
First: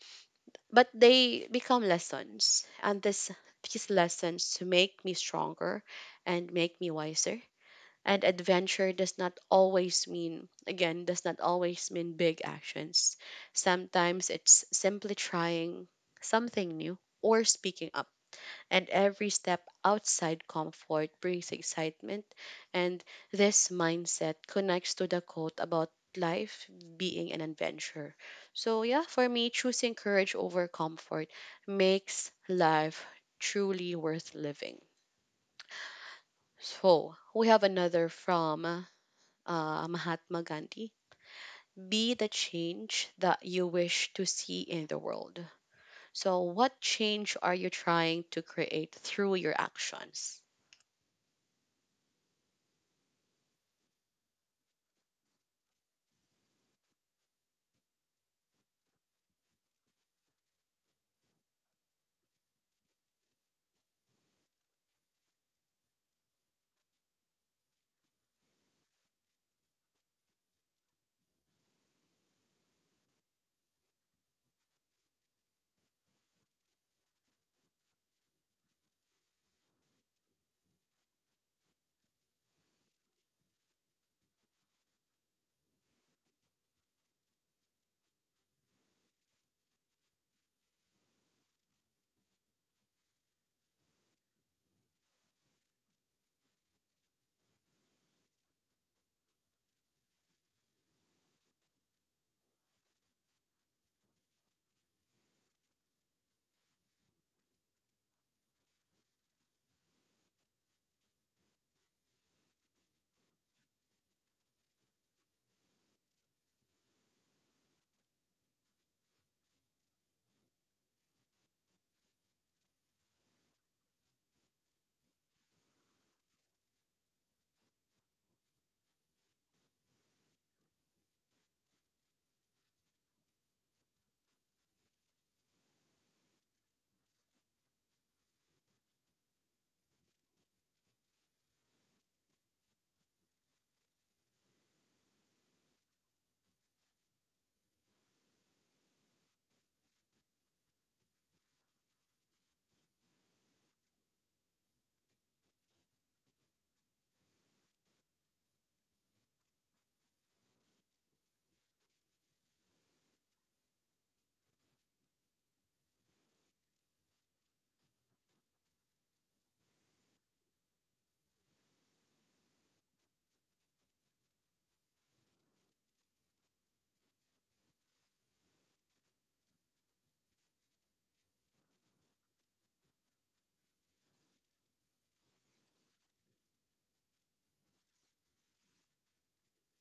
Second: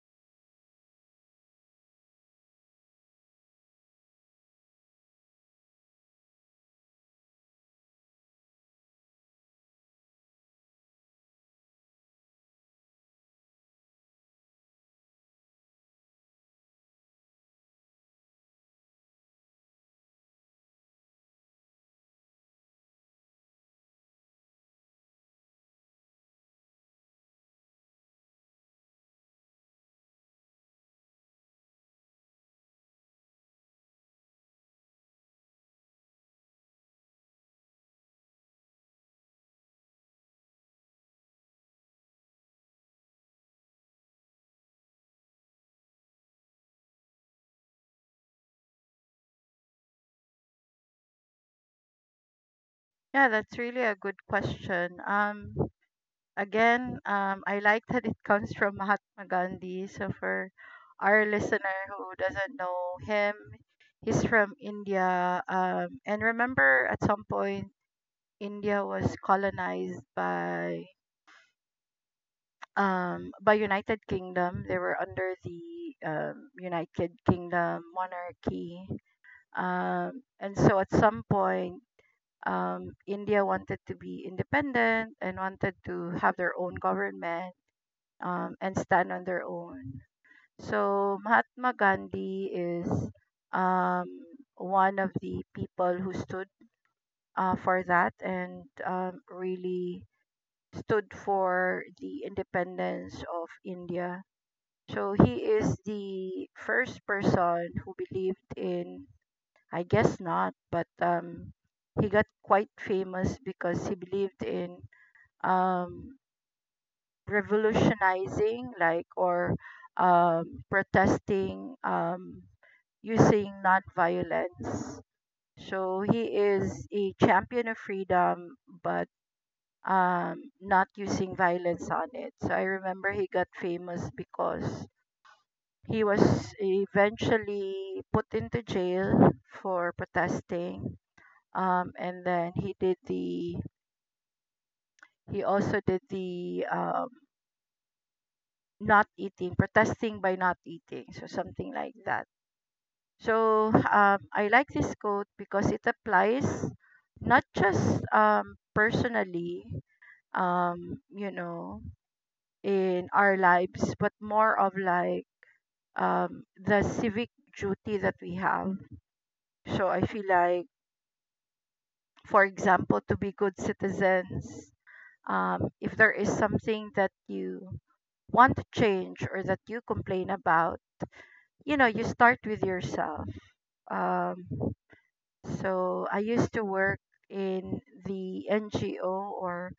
but they become lessons, and this these lessons to make me stronger and make me wiser. And adventure does not always mean again does not always mean big actions. Sometimes it's simply trying something new or speaking up, and every step outside comfort brings excitement. And this mindset connects to the quote about life being an adventure. So yeah, for me, choosing courage over comfort makes life truly worth living. So we have another from Mahatma Gandhi. Be the change that you wish to see in the world. So what change are you trying to create through your actions? Yeah, that's really a good question. Again, I like that it comes from Mahatma Gandhi. So for our listener who doesn't know him, he's from India. And remember, at some point, India was colonized by United Kingdom. They were under the United Kingdom monarchy. And so at some point, India wanted to be independent and wanted to have their own government and stand on their own. So Mahatma Gandhi is um, one of the people who stood for that and really stood for the independence of India. So he is the first person who believed in, I guess not, but he got quite famous because he believed in um, revolutionizing like or protesting using non-violence. So he is a champion of freedom, but not using violence on it. So I remember he got famous because he was eventually put into jail for protesting, and then he did the he also did the not eating, protesting by not eating. So something like that. So I like this quote because it applies not just personally, you know, in our lives, but more of like the civic duty that we have. So I feel like, for example, to be good citizens, if there is something that you want to change or that you complain about, you know you start with yourself um so I used to work in the ngo or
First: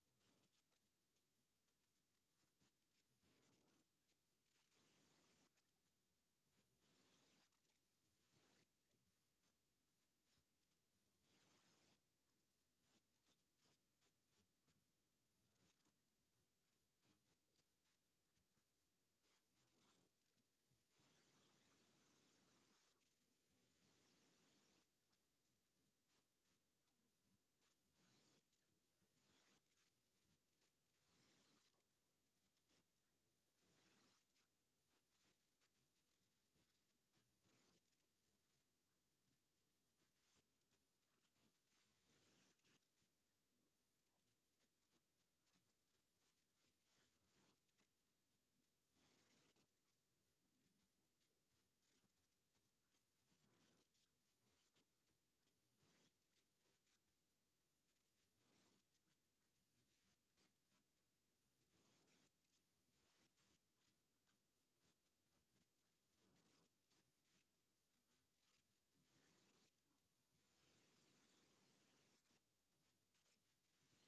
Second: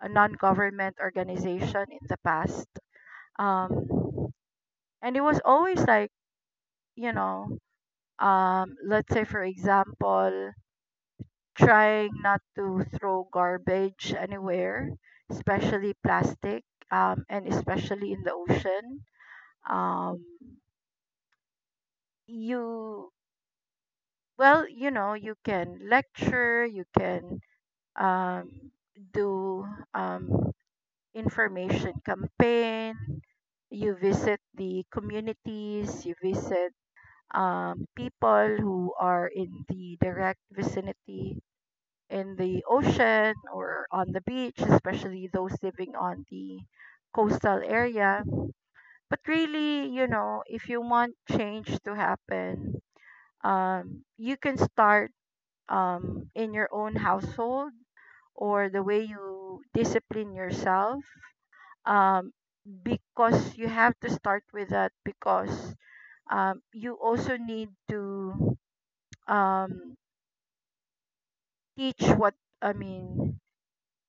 a non-government organization in the past um and it was always like, you know, let's say, for example, trying not to throw garbage anywhere, especially plastic, and especially in the ocean um you Well, you know, you can lecture, you can, um, do um, information campaign, you visit the communities, you visit people who are in the direct vicinity in the ocean or on the beach, especially those living on the coastal area. But really, you know, if you want change to happen, you can start in your own household or the way you discipline yourself, um, because you have to start with that because you also need to, um, teach what i mean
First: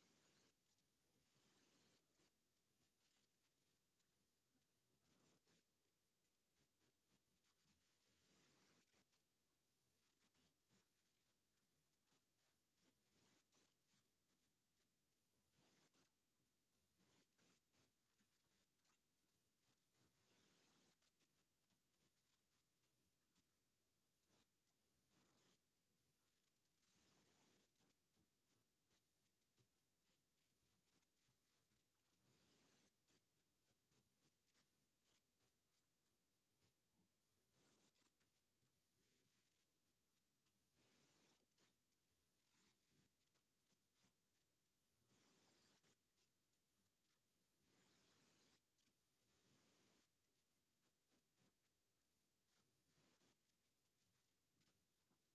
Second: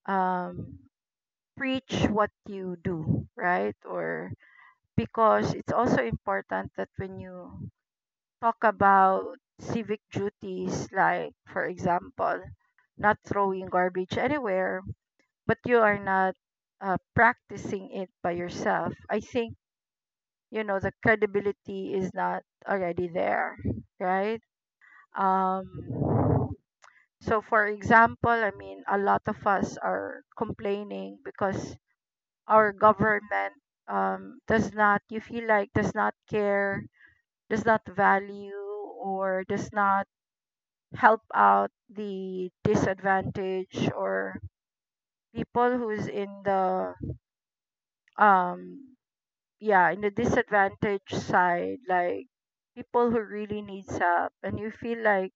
um, preach what you do right, or because it's also important that when you talk about civic duties, like for example not throwing garbage anywhere, but you are not, practicing it by yourself, I think you know the credibility is not already there, right? Um, so, for example, I mean, a lot of us are complaining because our government does not, you feel like, does not care, does not value, or does not help out the disadvantaged, or people who's in the um yeah, in the disadvantaged side, like people who really needs help, and you feel like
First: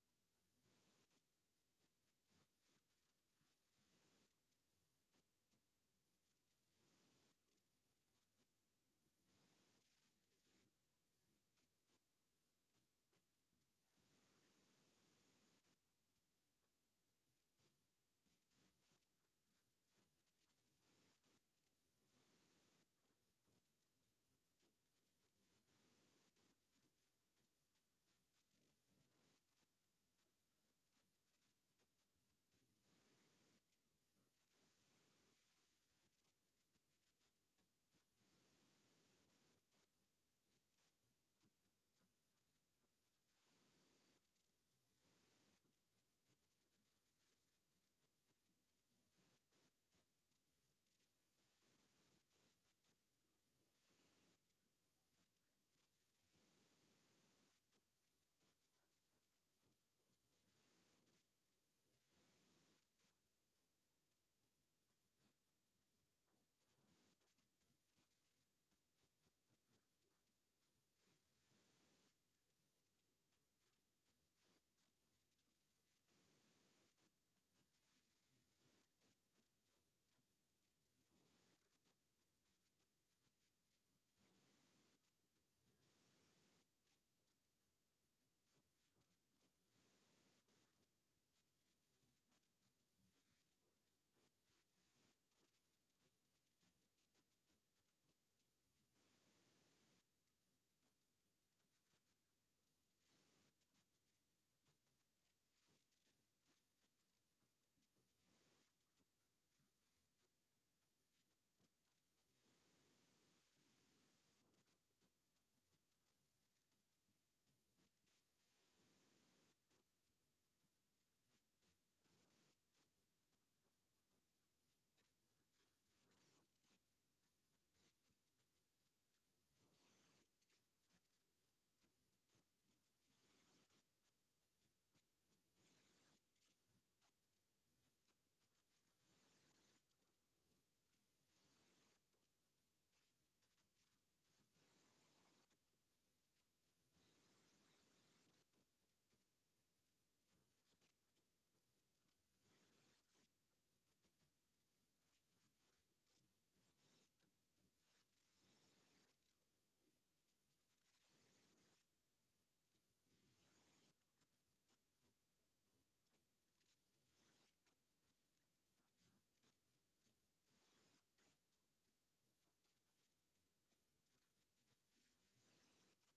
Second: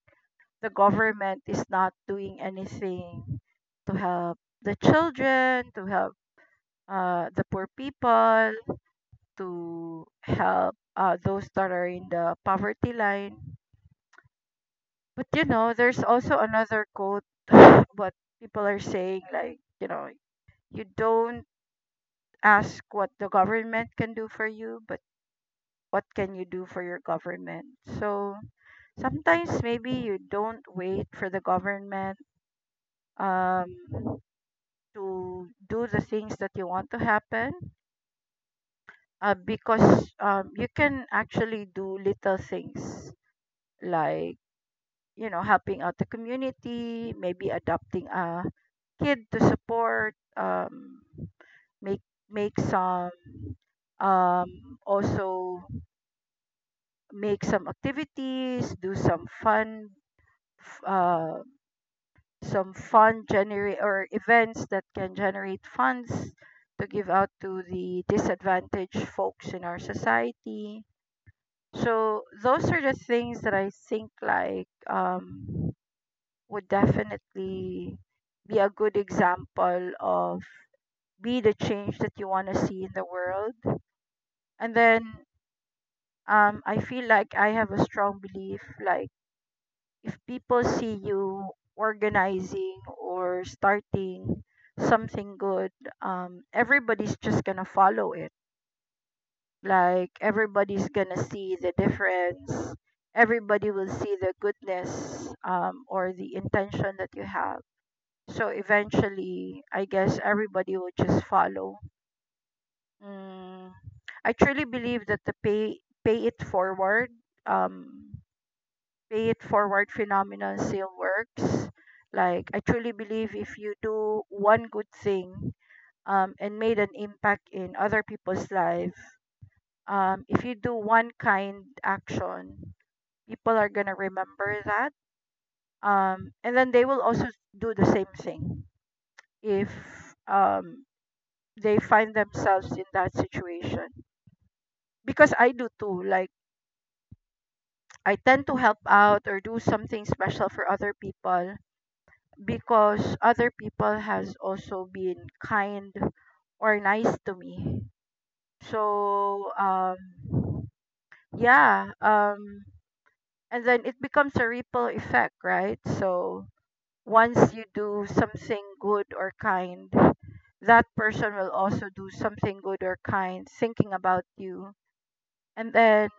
the government is not doing anything to help the children, to help the poor people, to help those that are in the poverty line. But you know there's also another quote what people are saying, like, you know, you don't ask what the government can do for you, but what can you do for your government. So sometimes maybe you don't wait for the government, um, to do the things that you want to happen, because you can actually do little things like, you know, helping out the community, maybe adopting a kid to support, make make some also make some activities, do some fun f- uh, some fund generate, or events that can generate funds to give out to the disadvantaged folks in our society. So those are the things that I think like would definitely be a good example of be the change that you want to see in the world. And then I feel like I have a strong belief, like if people see you organizing or starting something good, everybody's just gonna follow it. Like everybody's gonna see the difference. Everybody will see the goodness, or the intention that you have. So eventually, I guess everybody will just follow. Mm, I truly believe that the pay it forward. Um, Pay it forward phenomenon still works. Like I truly believe if you do one good thing, and made an impact in other people's life, if you do one kind action, people are gonna remember that. And then they will also do the same thing if, um, they find themselves in that situation. Because I do too. Like I tend to help out or do something special for other people because other people has also been kind or nice to me. So um yeah, and then it becomes a ripple effect, right? So once you do something good or kind, that person will also do something good or kind thinking about you. And then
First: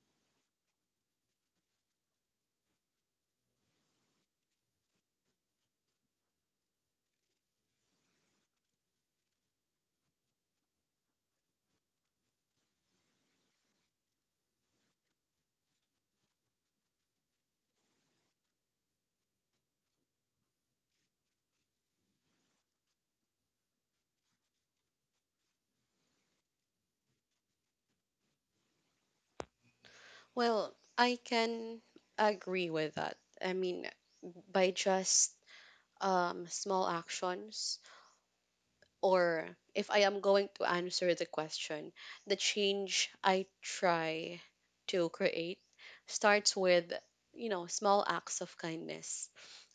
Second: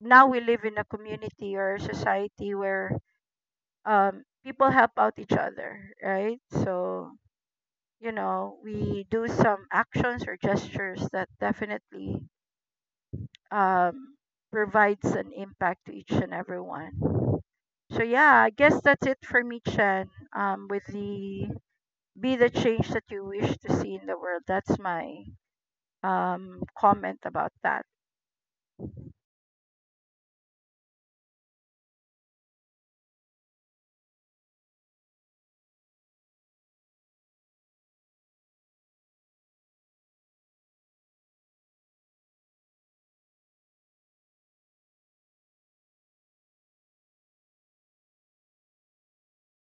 now we live in a community or a society where people help out each other, right? So you know, we do some actions or gestures that definitely, um, provides an impact to each and everyone. So yeah, I guess that's it for me, Chen. With the be the change that you wish to see in the world. That's my comment about that. Well, I can agree with that. I mean, by just small actions, or if I am going to answer the question, the change I try to create starts with, you know, small acts of kindness.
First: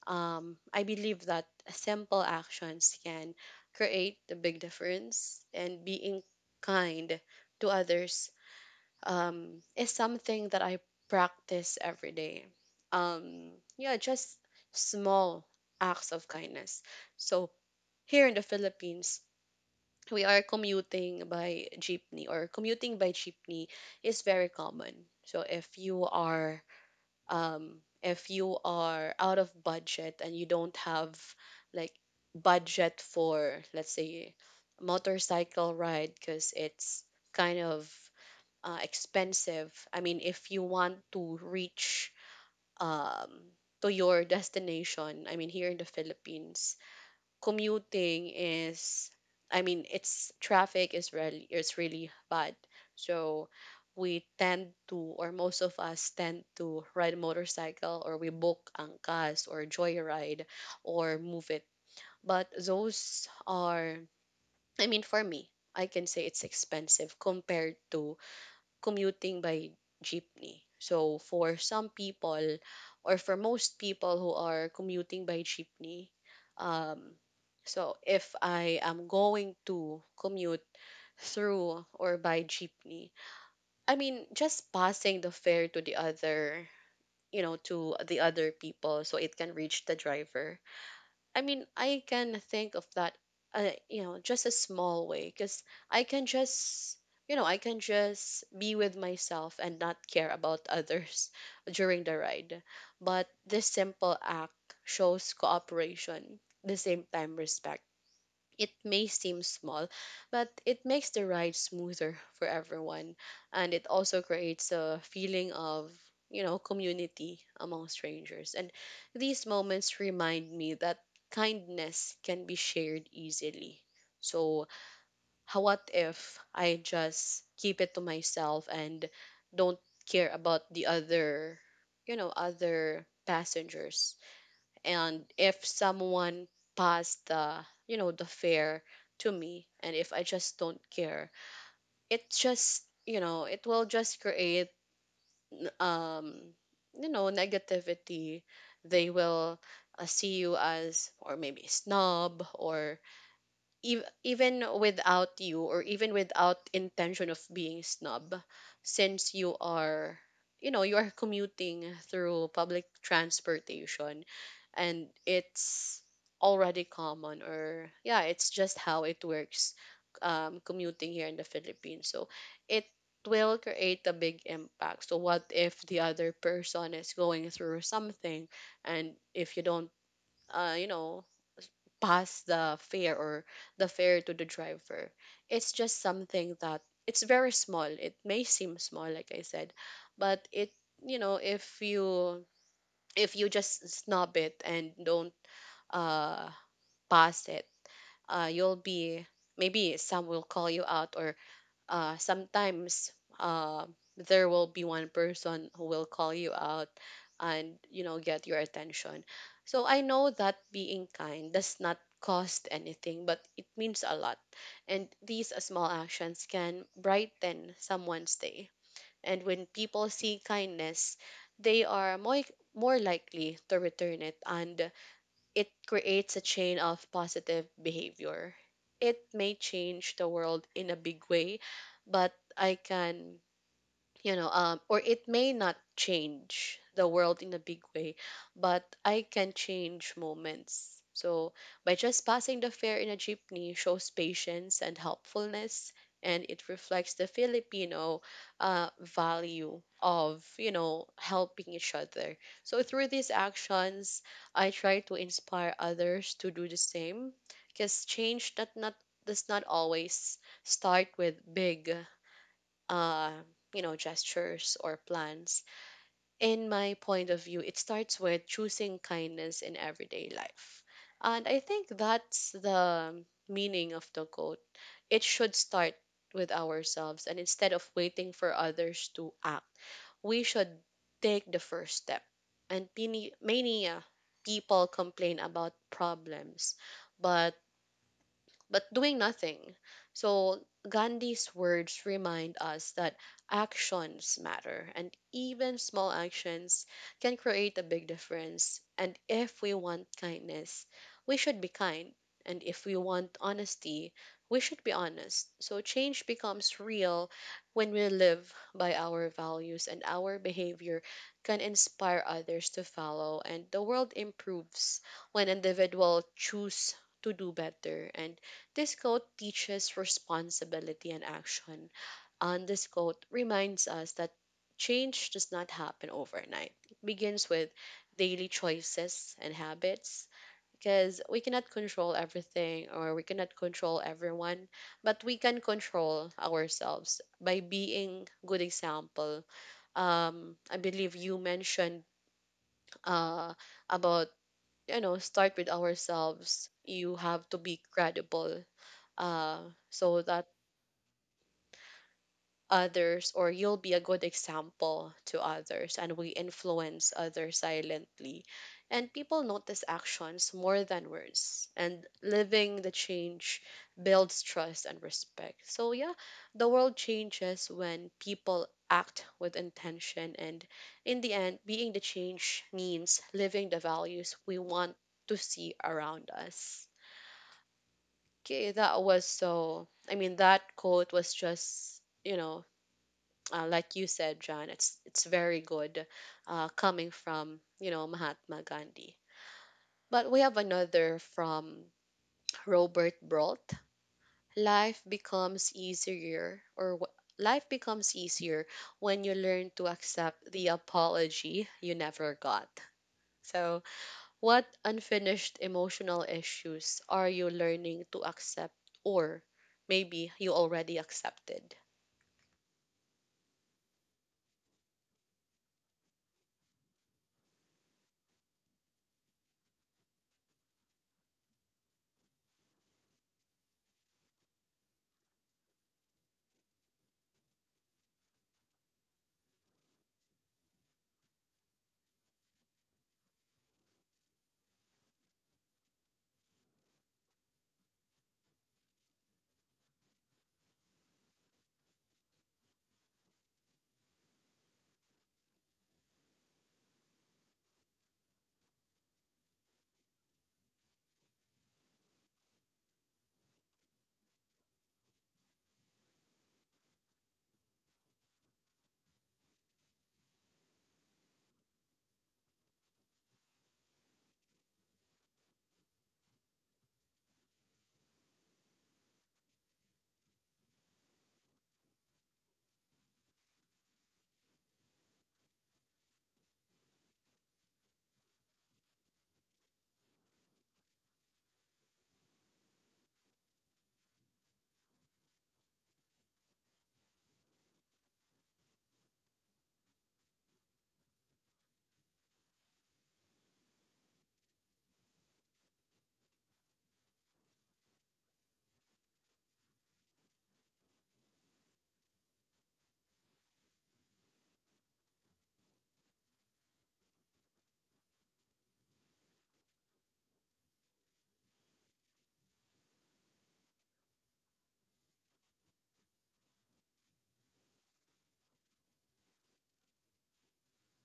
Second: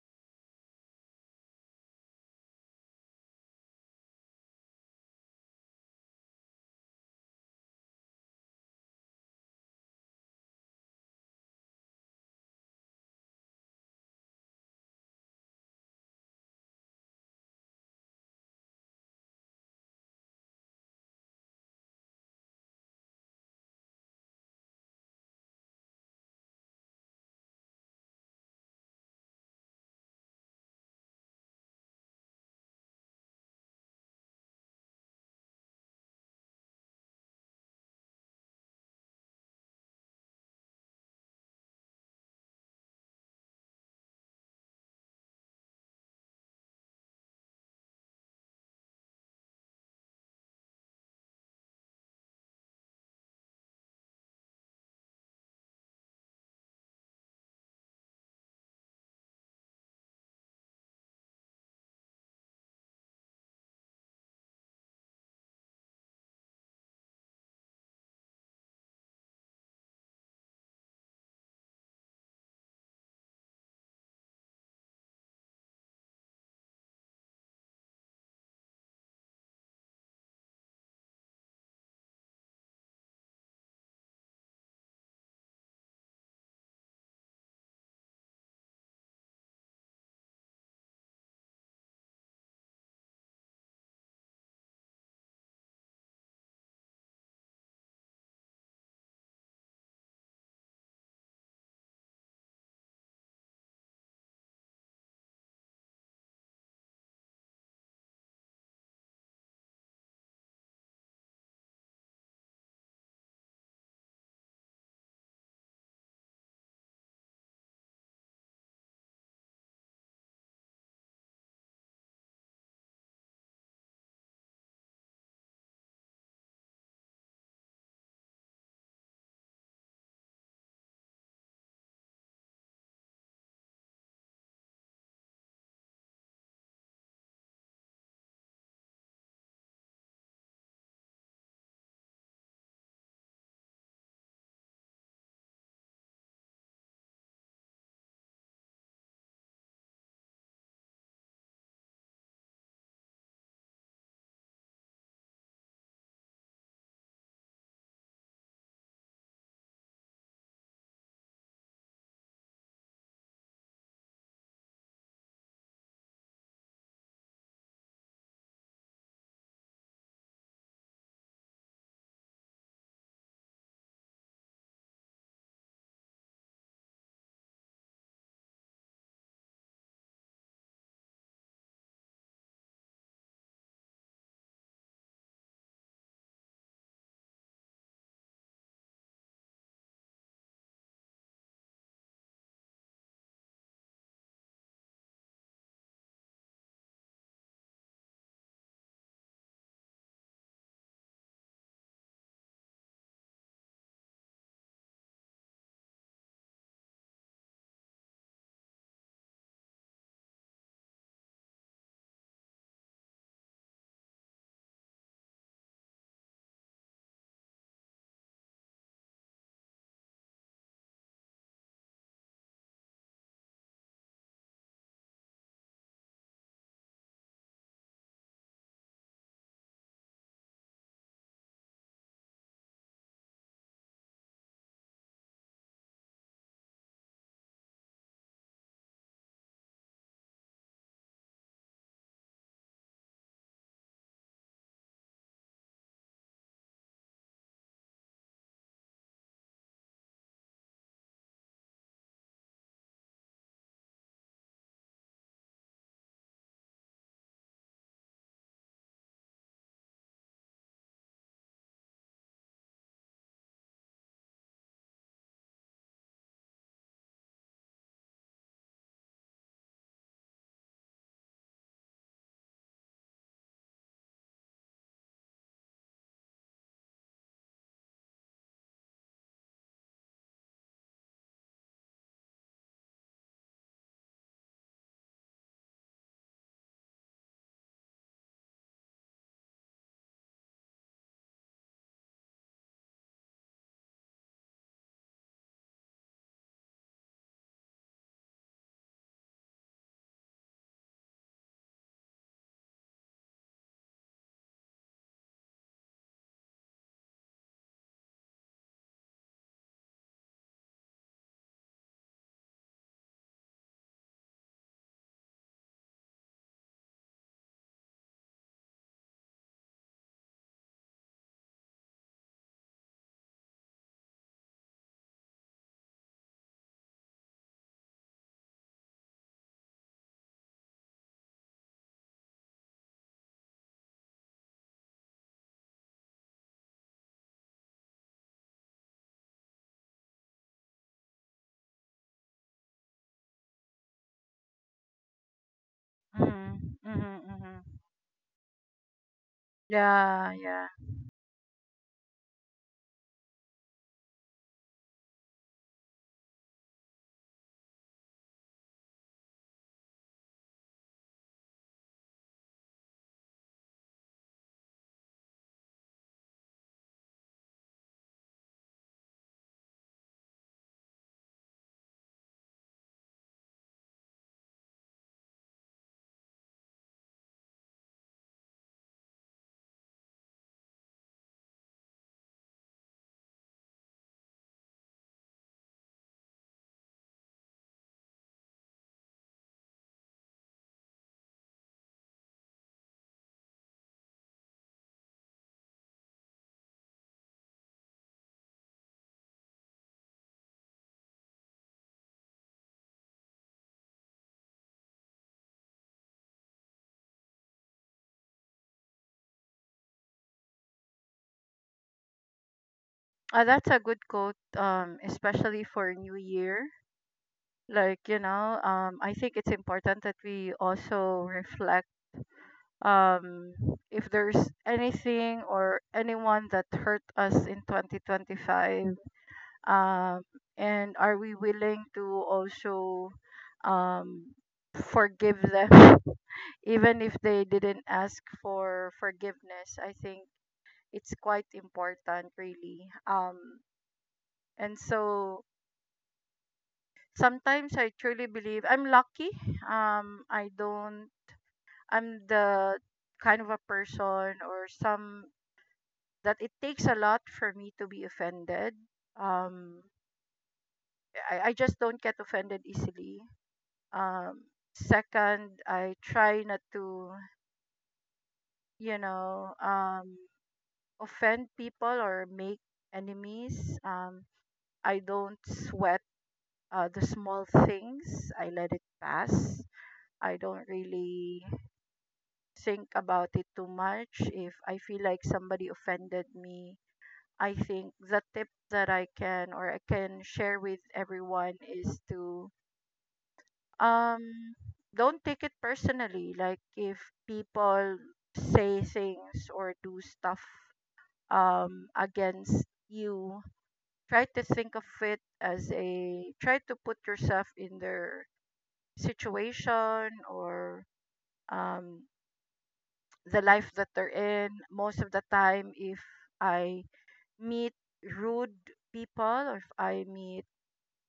I believe that simple actions can create a big difference, and being kind to others is something that I practice every day. Um, yeah, just small acts of kindness. So here in the Philippines, we are commuting by jeepney, or commuting by jeepney is very common. So if you are, if you are out of budget and you don't have, like, budget for, let's say, motorcycle ride, because it's kind of expensive. I mean, if you want to reach um, to your destination, I mean, here in the Philippines, commuting is, I mean, it's, traffic is really bad. So we tend to, or most of us tend to, ride a motorcycle, or we book Angkas or JoyRide, or Move It. But those are, I mean, for me, I can say it's expensive compared to commuting by jeepney. So for some people, or for most people who are commuting by jeepney, um, so if I am going to commute through or by jeepney, I mean, just passing the fare to the other, you know, to the other people, so it can reach the driver. I mean, I can think of that, you know, just a small way, because I can just, you know, I can just be with myself and not care about others during the ride. But this simple act shows cooperation, the same time respect. It may seem small, but it makes the ride smoother for everyone. And it also creates a feeling of, you know, community among strangers. And these moments remind me that kindness can be shared easily. So how, what if I just keep it to myself and don't care about the other, you know, other passengers? And if someone passed the, you know, the fare to me, and if I just don't care, it just, you know, it will just create, um you know, negativity. They will see you as, or maybe snob, or even without you, or even without intention of being snub, since you are, you know, you are commuting through public transportation, and it's already common, or yeah, it's just how it works, commuting here in the Philippines. So it will create a big impact. So what if the other person is going through something, and if you don't you know, pass the fare, or the fare to the driver? It's just something that, it's very small. It may seem small, like I said, but it, you know, if you, if you just snub it and don't uh pass it, you'll be, maybe some will call you out, or sometimes, uh there will be one person who will call you out and, you know, get your attention. So I know that being kind does not cost anything, but it means a lot, and these small actions can brighten someone's day. And when people see kindness, they are more likely to return it, and it creates a chain of positive behavior. It may change the world in a big way, but I can, you know, or it may not change the world in a big way, but I can change moments. So by just passing the fair in a jeepney shows patience and helpfulness, and it reflects the Filipino value of, you know, helping each other. So through these actions, I try to inspire others to do the same, because change that not does not always start with big uh, you know, gestures or plans. In my point of view, it starts with choosing kindness in everyday life. And I think that's the meaning of the quote. It should start with ourselves, and instead of waiting for others to act, we should take the first step. And many people complain about problems, but doing nothing. So Gandhi's words remind us that actions matter, and even small actions can create a big difference. And if we want kindness, we should be kind. And if we want honesty, we should be honest. So change becomes real when we live by our values, and our behavior can inspire others to follow. And the world improves when individuals choose to do better, and this quote teaches responsibility and action. And this quote reminds us that change does not happen overnight. It begins with daily choices and habits, because we cannot control everything, or we cannot control everyone, but we can control ourselves by being good example. I believe you mentioned uh, about, you know, start with ourselves. Mm, You mhm, have to mhm. be credible. So Yeah, that yeah. others, or you'll be a good example to others, and we influence others silently, and people notice actions more than words, and living the change builds trust and respect. So yeah, the world changes when people act with intention, and in the end, being the change means living the values we want to see around us. Okay, that was, so I mean, that quote was just, you know, like you said, John, it's very good, coming from, you know, Mahatma Gandhi. But we have another from Robert Brault. Life becomes easier, or life becomes easier when you learn to accept the apology you never got. So what unfinished emotional issues are you learning to accept, or maybe you already accepted? That's a good quote, especially for New Year. Like, you know, I think it's important that we also reflect, um, if there's anything or anyone that hurt us in 2025, um, and are we willing to also, um, forgive them, even if they didn't ask for forgiveness? I think it's quite important really. And so sometimes I truly believe I'm lucky, I don't. I'm the kind of a person, or some, that it takes a lot for me to be offended um I just don't get offended easily um Second, I try not to, you know, offend people or make enemies. I don't sweat the small things, I let it pass. I don't really think about it too much. If I feel like somebody offended me, I think the tip that I can, or I can share with everyone, is to um don't take it personally. Like if people say things or do stuff against you, try to think of it as a try to put yourself in their situation, or um, the life that they're in. Most of the time, if I meet rude people, or if I meet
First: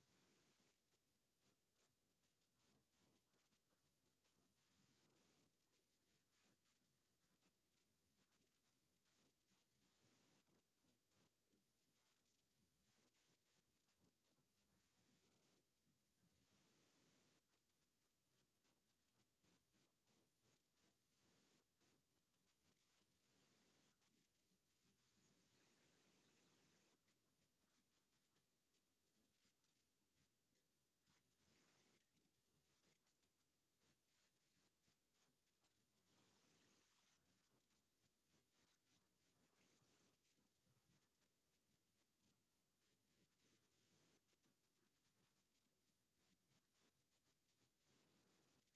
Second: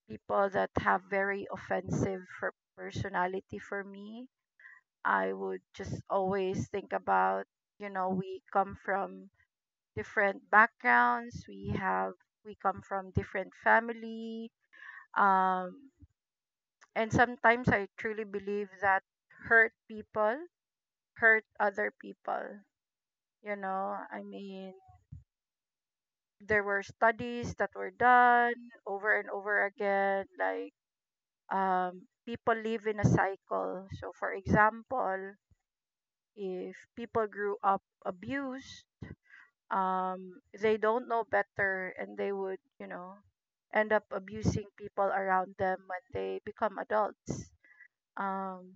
people that have very offensive for personality for me, I would just always think about, you know, we come from different backgrounds, we have we come from different family um and sometimes I truly believe that hurt people hurt other people. You know, I mean, there were studies that were done over and over again, like people live in a cycle. So, for example, if people grew up abused, they don't know better and they would, you know, end up abusing people around them when they become adults. Um,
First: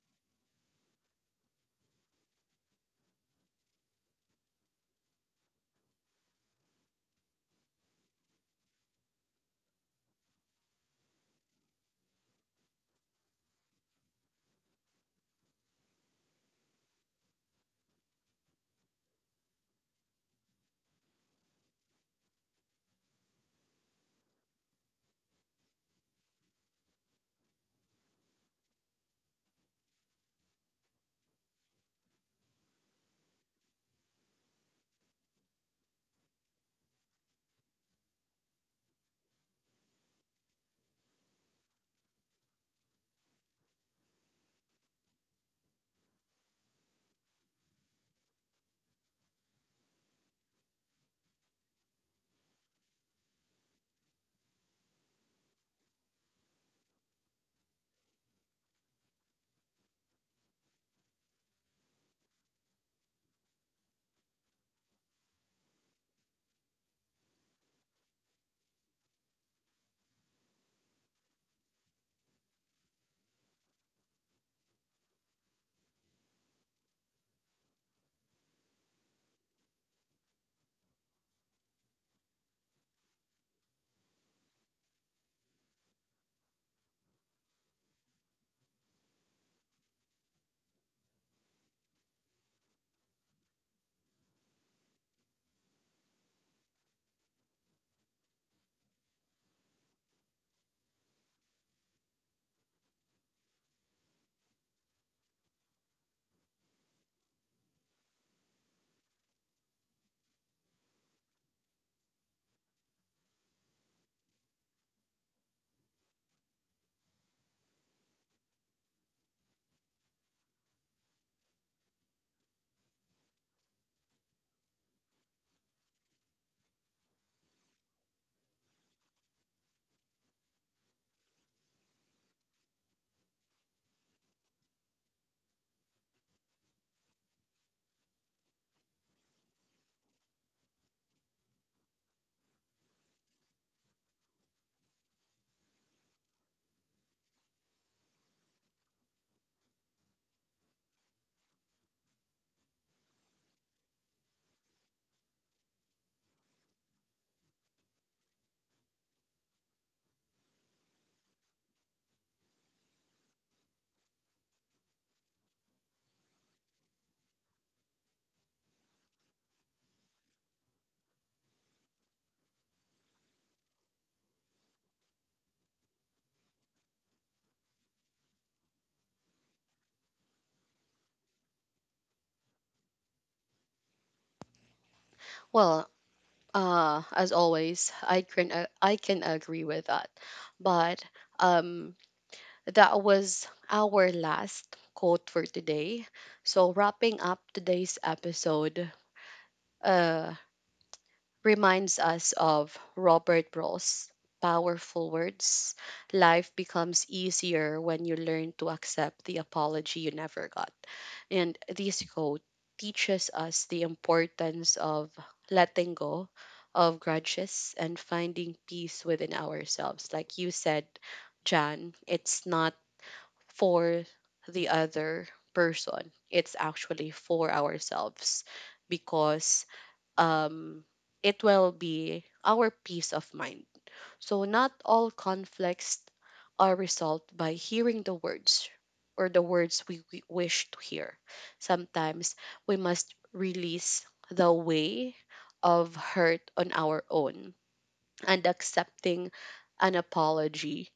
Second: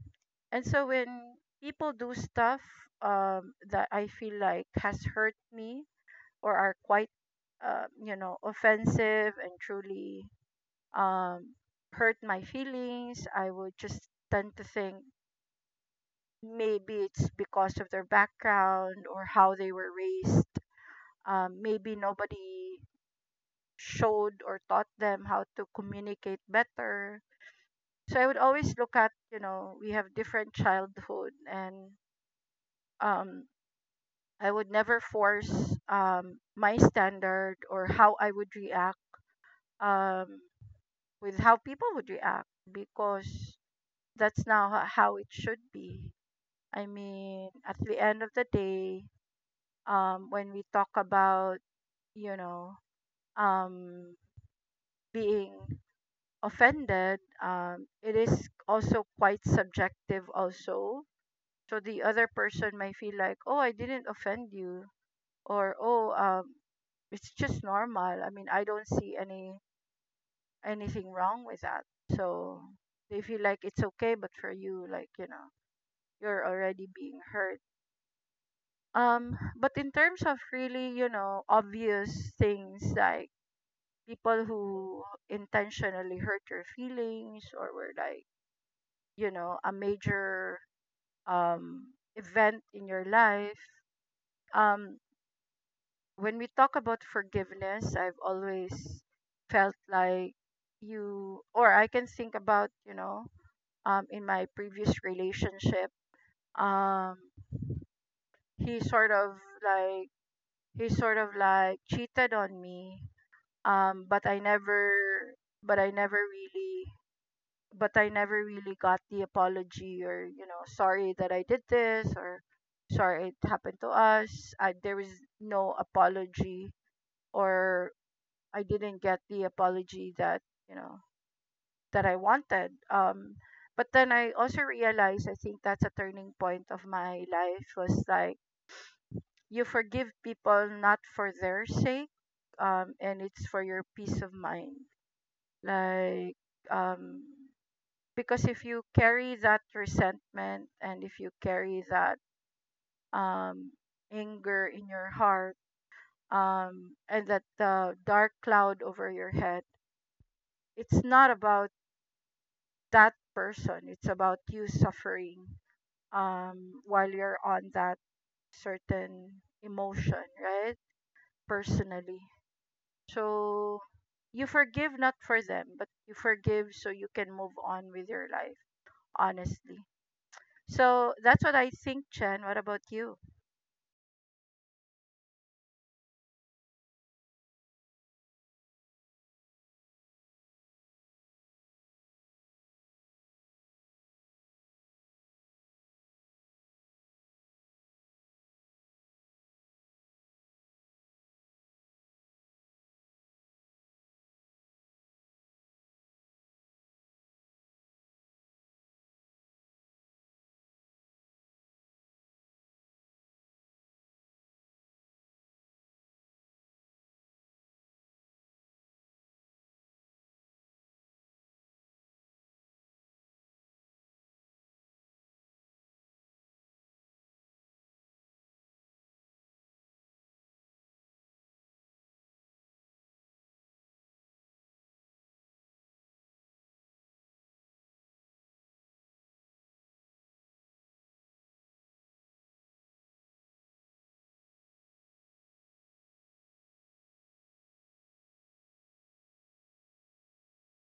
and so, when people do stuff that I feel like has hurt me, or are quite, you know, offensive and truly, um, hurt my feelings. I would just tend to think maybe it's because of their background or how they were raised, maybe nobody showed or taught them how to communicate better. So I would always look at, you know, we have different childhood and, um, I would never force, my standard or how I would react, um, with how people would react, because that's how it should be. I mean, at the end of the day, when we talk about, you know, um, being offended, it is also quite subjective, also. So the other person might feel like, oh, I didn't offend you, or oh, it's just normal. I mean, I don't see any anything wrong with that. So they feel like it's okay, but for you, like, you know, you're already being hurt. But in terms of really, you know, obvious things like people who intentionally hurt your feelings, or were like, you know, a major um event in your life. Um, when we talk about forgiveness, I've always felt like you or I can think about, you know, in my previous relationship um he sort of like cheated on me, but I never but I never really but I never really got the apology, or you know, sorry that I did this, or sorry it happened to us. I, there was no apology, or I didn't get the apology that, you know, that I wanted. But then I also realized, I think that's a turning point of my life, was like, you forgive people not for their sake, and it's for your peace of mind. Like, um, because if you carry that resentment, and if you carry that, um, anger in your heart, and that dark cloud over your head, it's not about that person. It's about you suffering, while you're on that certain emotion, right? Personally. So you forgive not for them, but you forgive so you can move on with your life, honestly. So that's what I think, Chen. What about you? Well, as always, I can agree with that. But um, that was our last quote for today. So wrapping up today's episode, uh, reminds us of Robert Ross' powerful words. Life becomes easier when you learn to accept the apology you never got. And this quote teaches us the importance of letting go of grudges and finding peace within ourselves. Like you said, Jan, it's not for the other person, it's actually for ourselves, because um, it will be our peace of mind. So not all conflicts are resolved by hearing the words, or the words we wish to hear. Sometimes we must release the way of hurt on our own, and accepting an apology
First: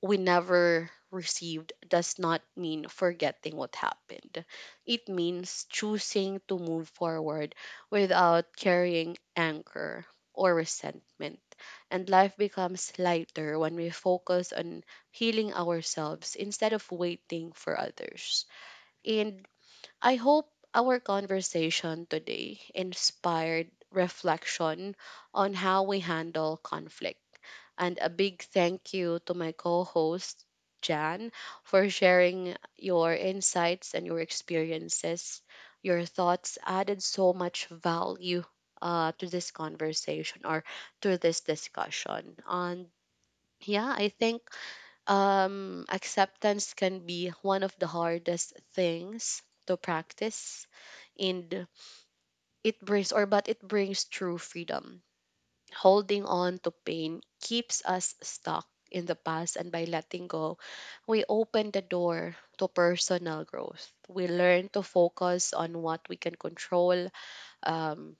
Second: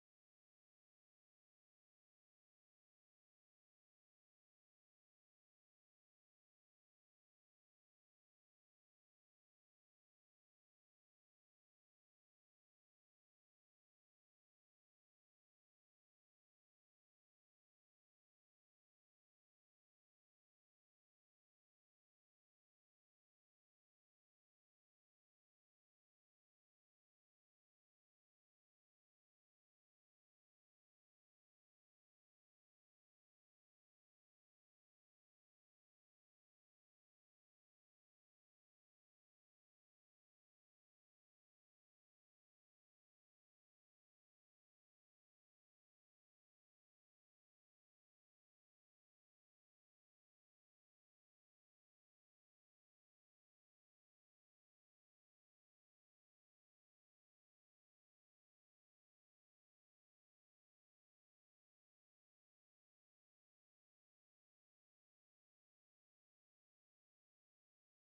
we never received does not mean forgetting what happened. It means choosing to move forward without carrying anger or resentment. And life becomes lighter when we focus on healing ourselves instead of waiting for others. And I hope our conversation today inspired reflection on how we handle conflict. And a big thank you to my co host, Jan, for sharing your insights and your experiences. Your thoughts added so much value to this conversation, or to this discussion. And yeah, I think acceptance can be one of the hardest things to practice. And it brings, or but it brings true freedom. Holding on to pain keeps us stuck in the past, and by letting go, we open the door to personal growth. We learn to focus on what we can control, um,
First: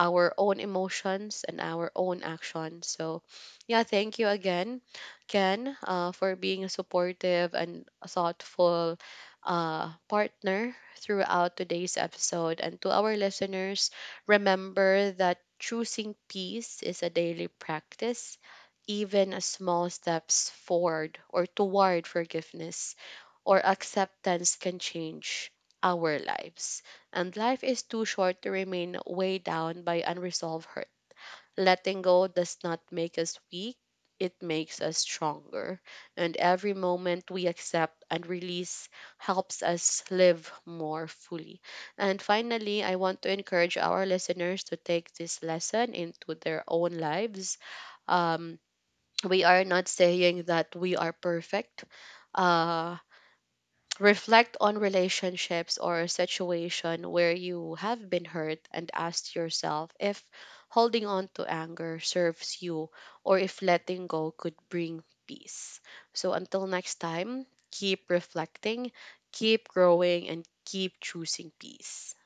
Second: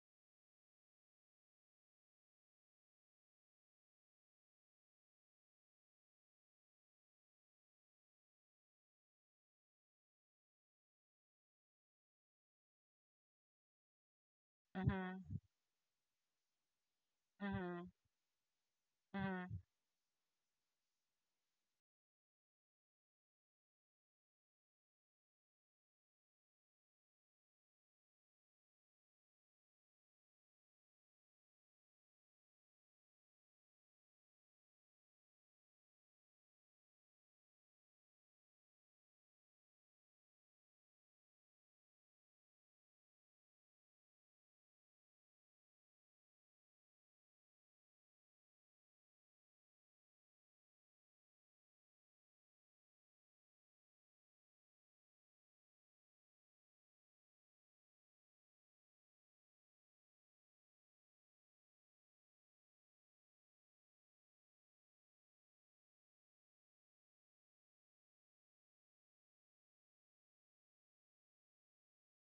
our own emotions and our own actions. So yeah, thank you again, Ken, for being a supportive and thoughtful partner throughout today's episode. And to our listeners, remember Mm-hmm. that choosing peace is a daily Mm-hmm. practice. Even a Mm-hmm. small steps forward or toward forgiveness or acceptance can change our lives. And life is too short to remain weighed down by unresolved hurt. Letting go does not make us weak, it makes us stronger. And every moment we accept and release helps us live more fully. And finally, I want to encourage our listeners to take this lesson into their own lives. Um, we are not saying that we are perfect. Uh, Reflect on relationships or a situation where you have been hurt, and ask yourself if holding on to anger serves you, or if letting go could bring peace. So until next time, keep reflecting, keep growing, and keep choosing peace.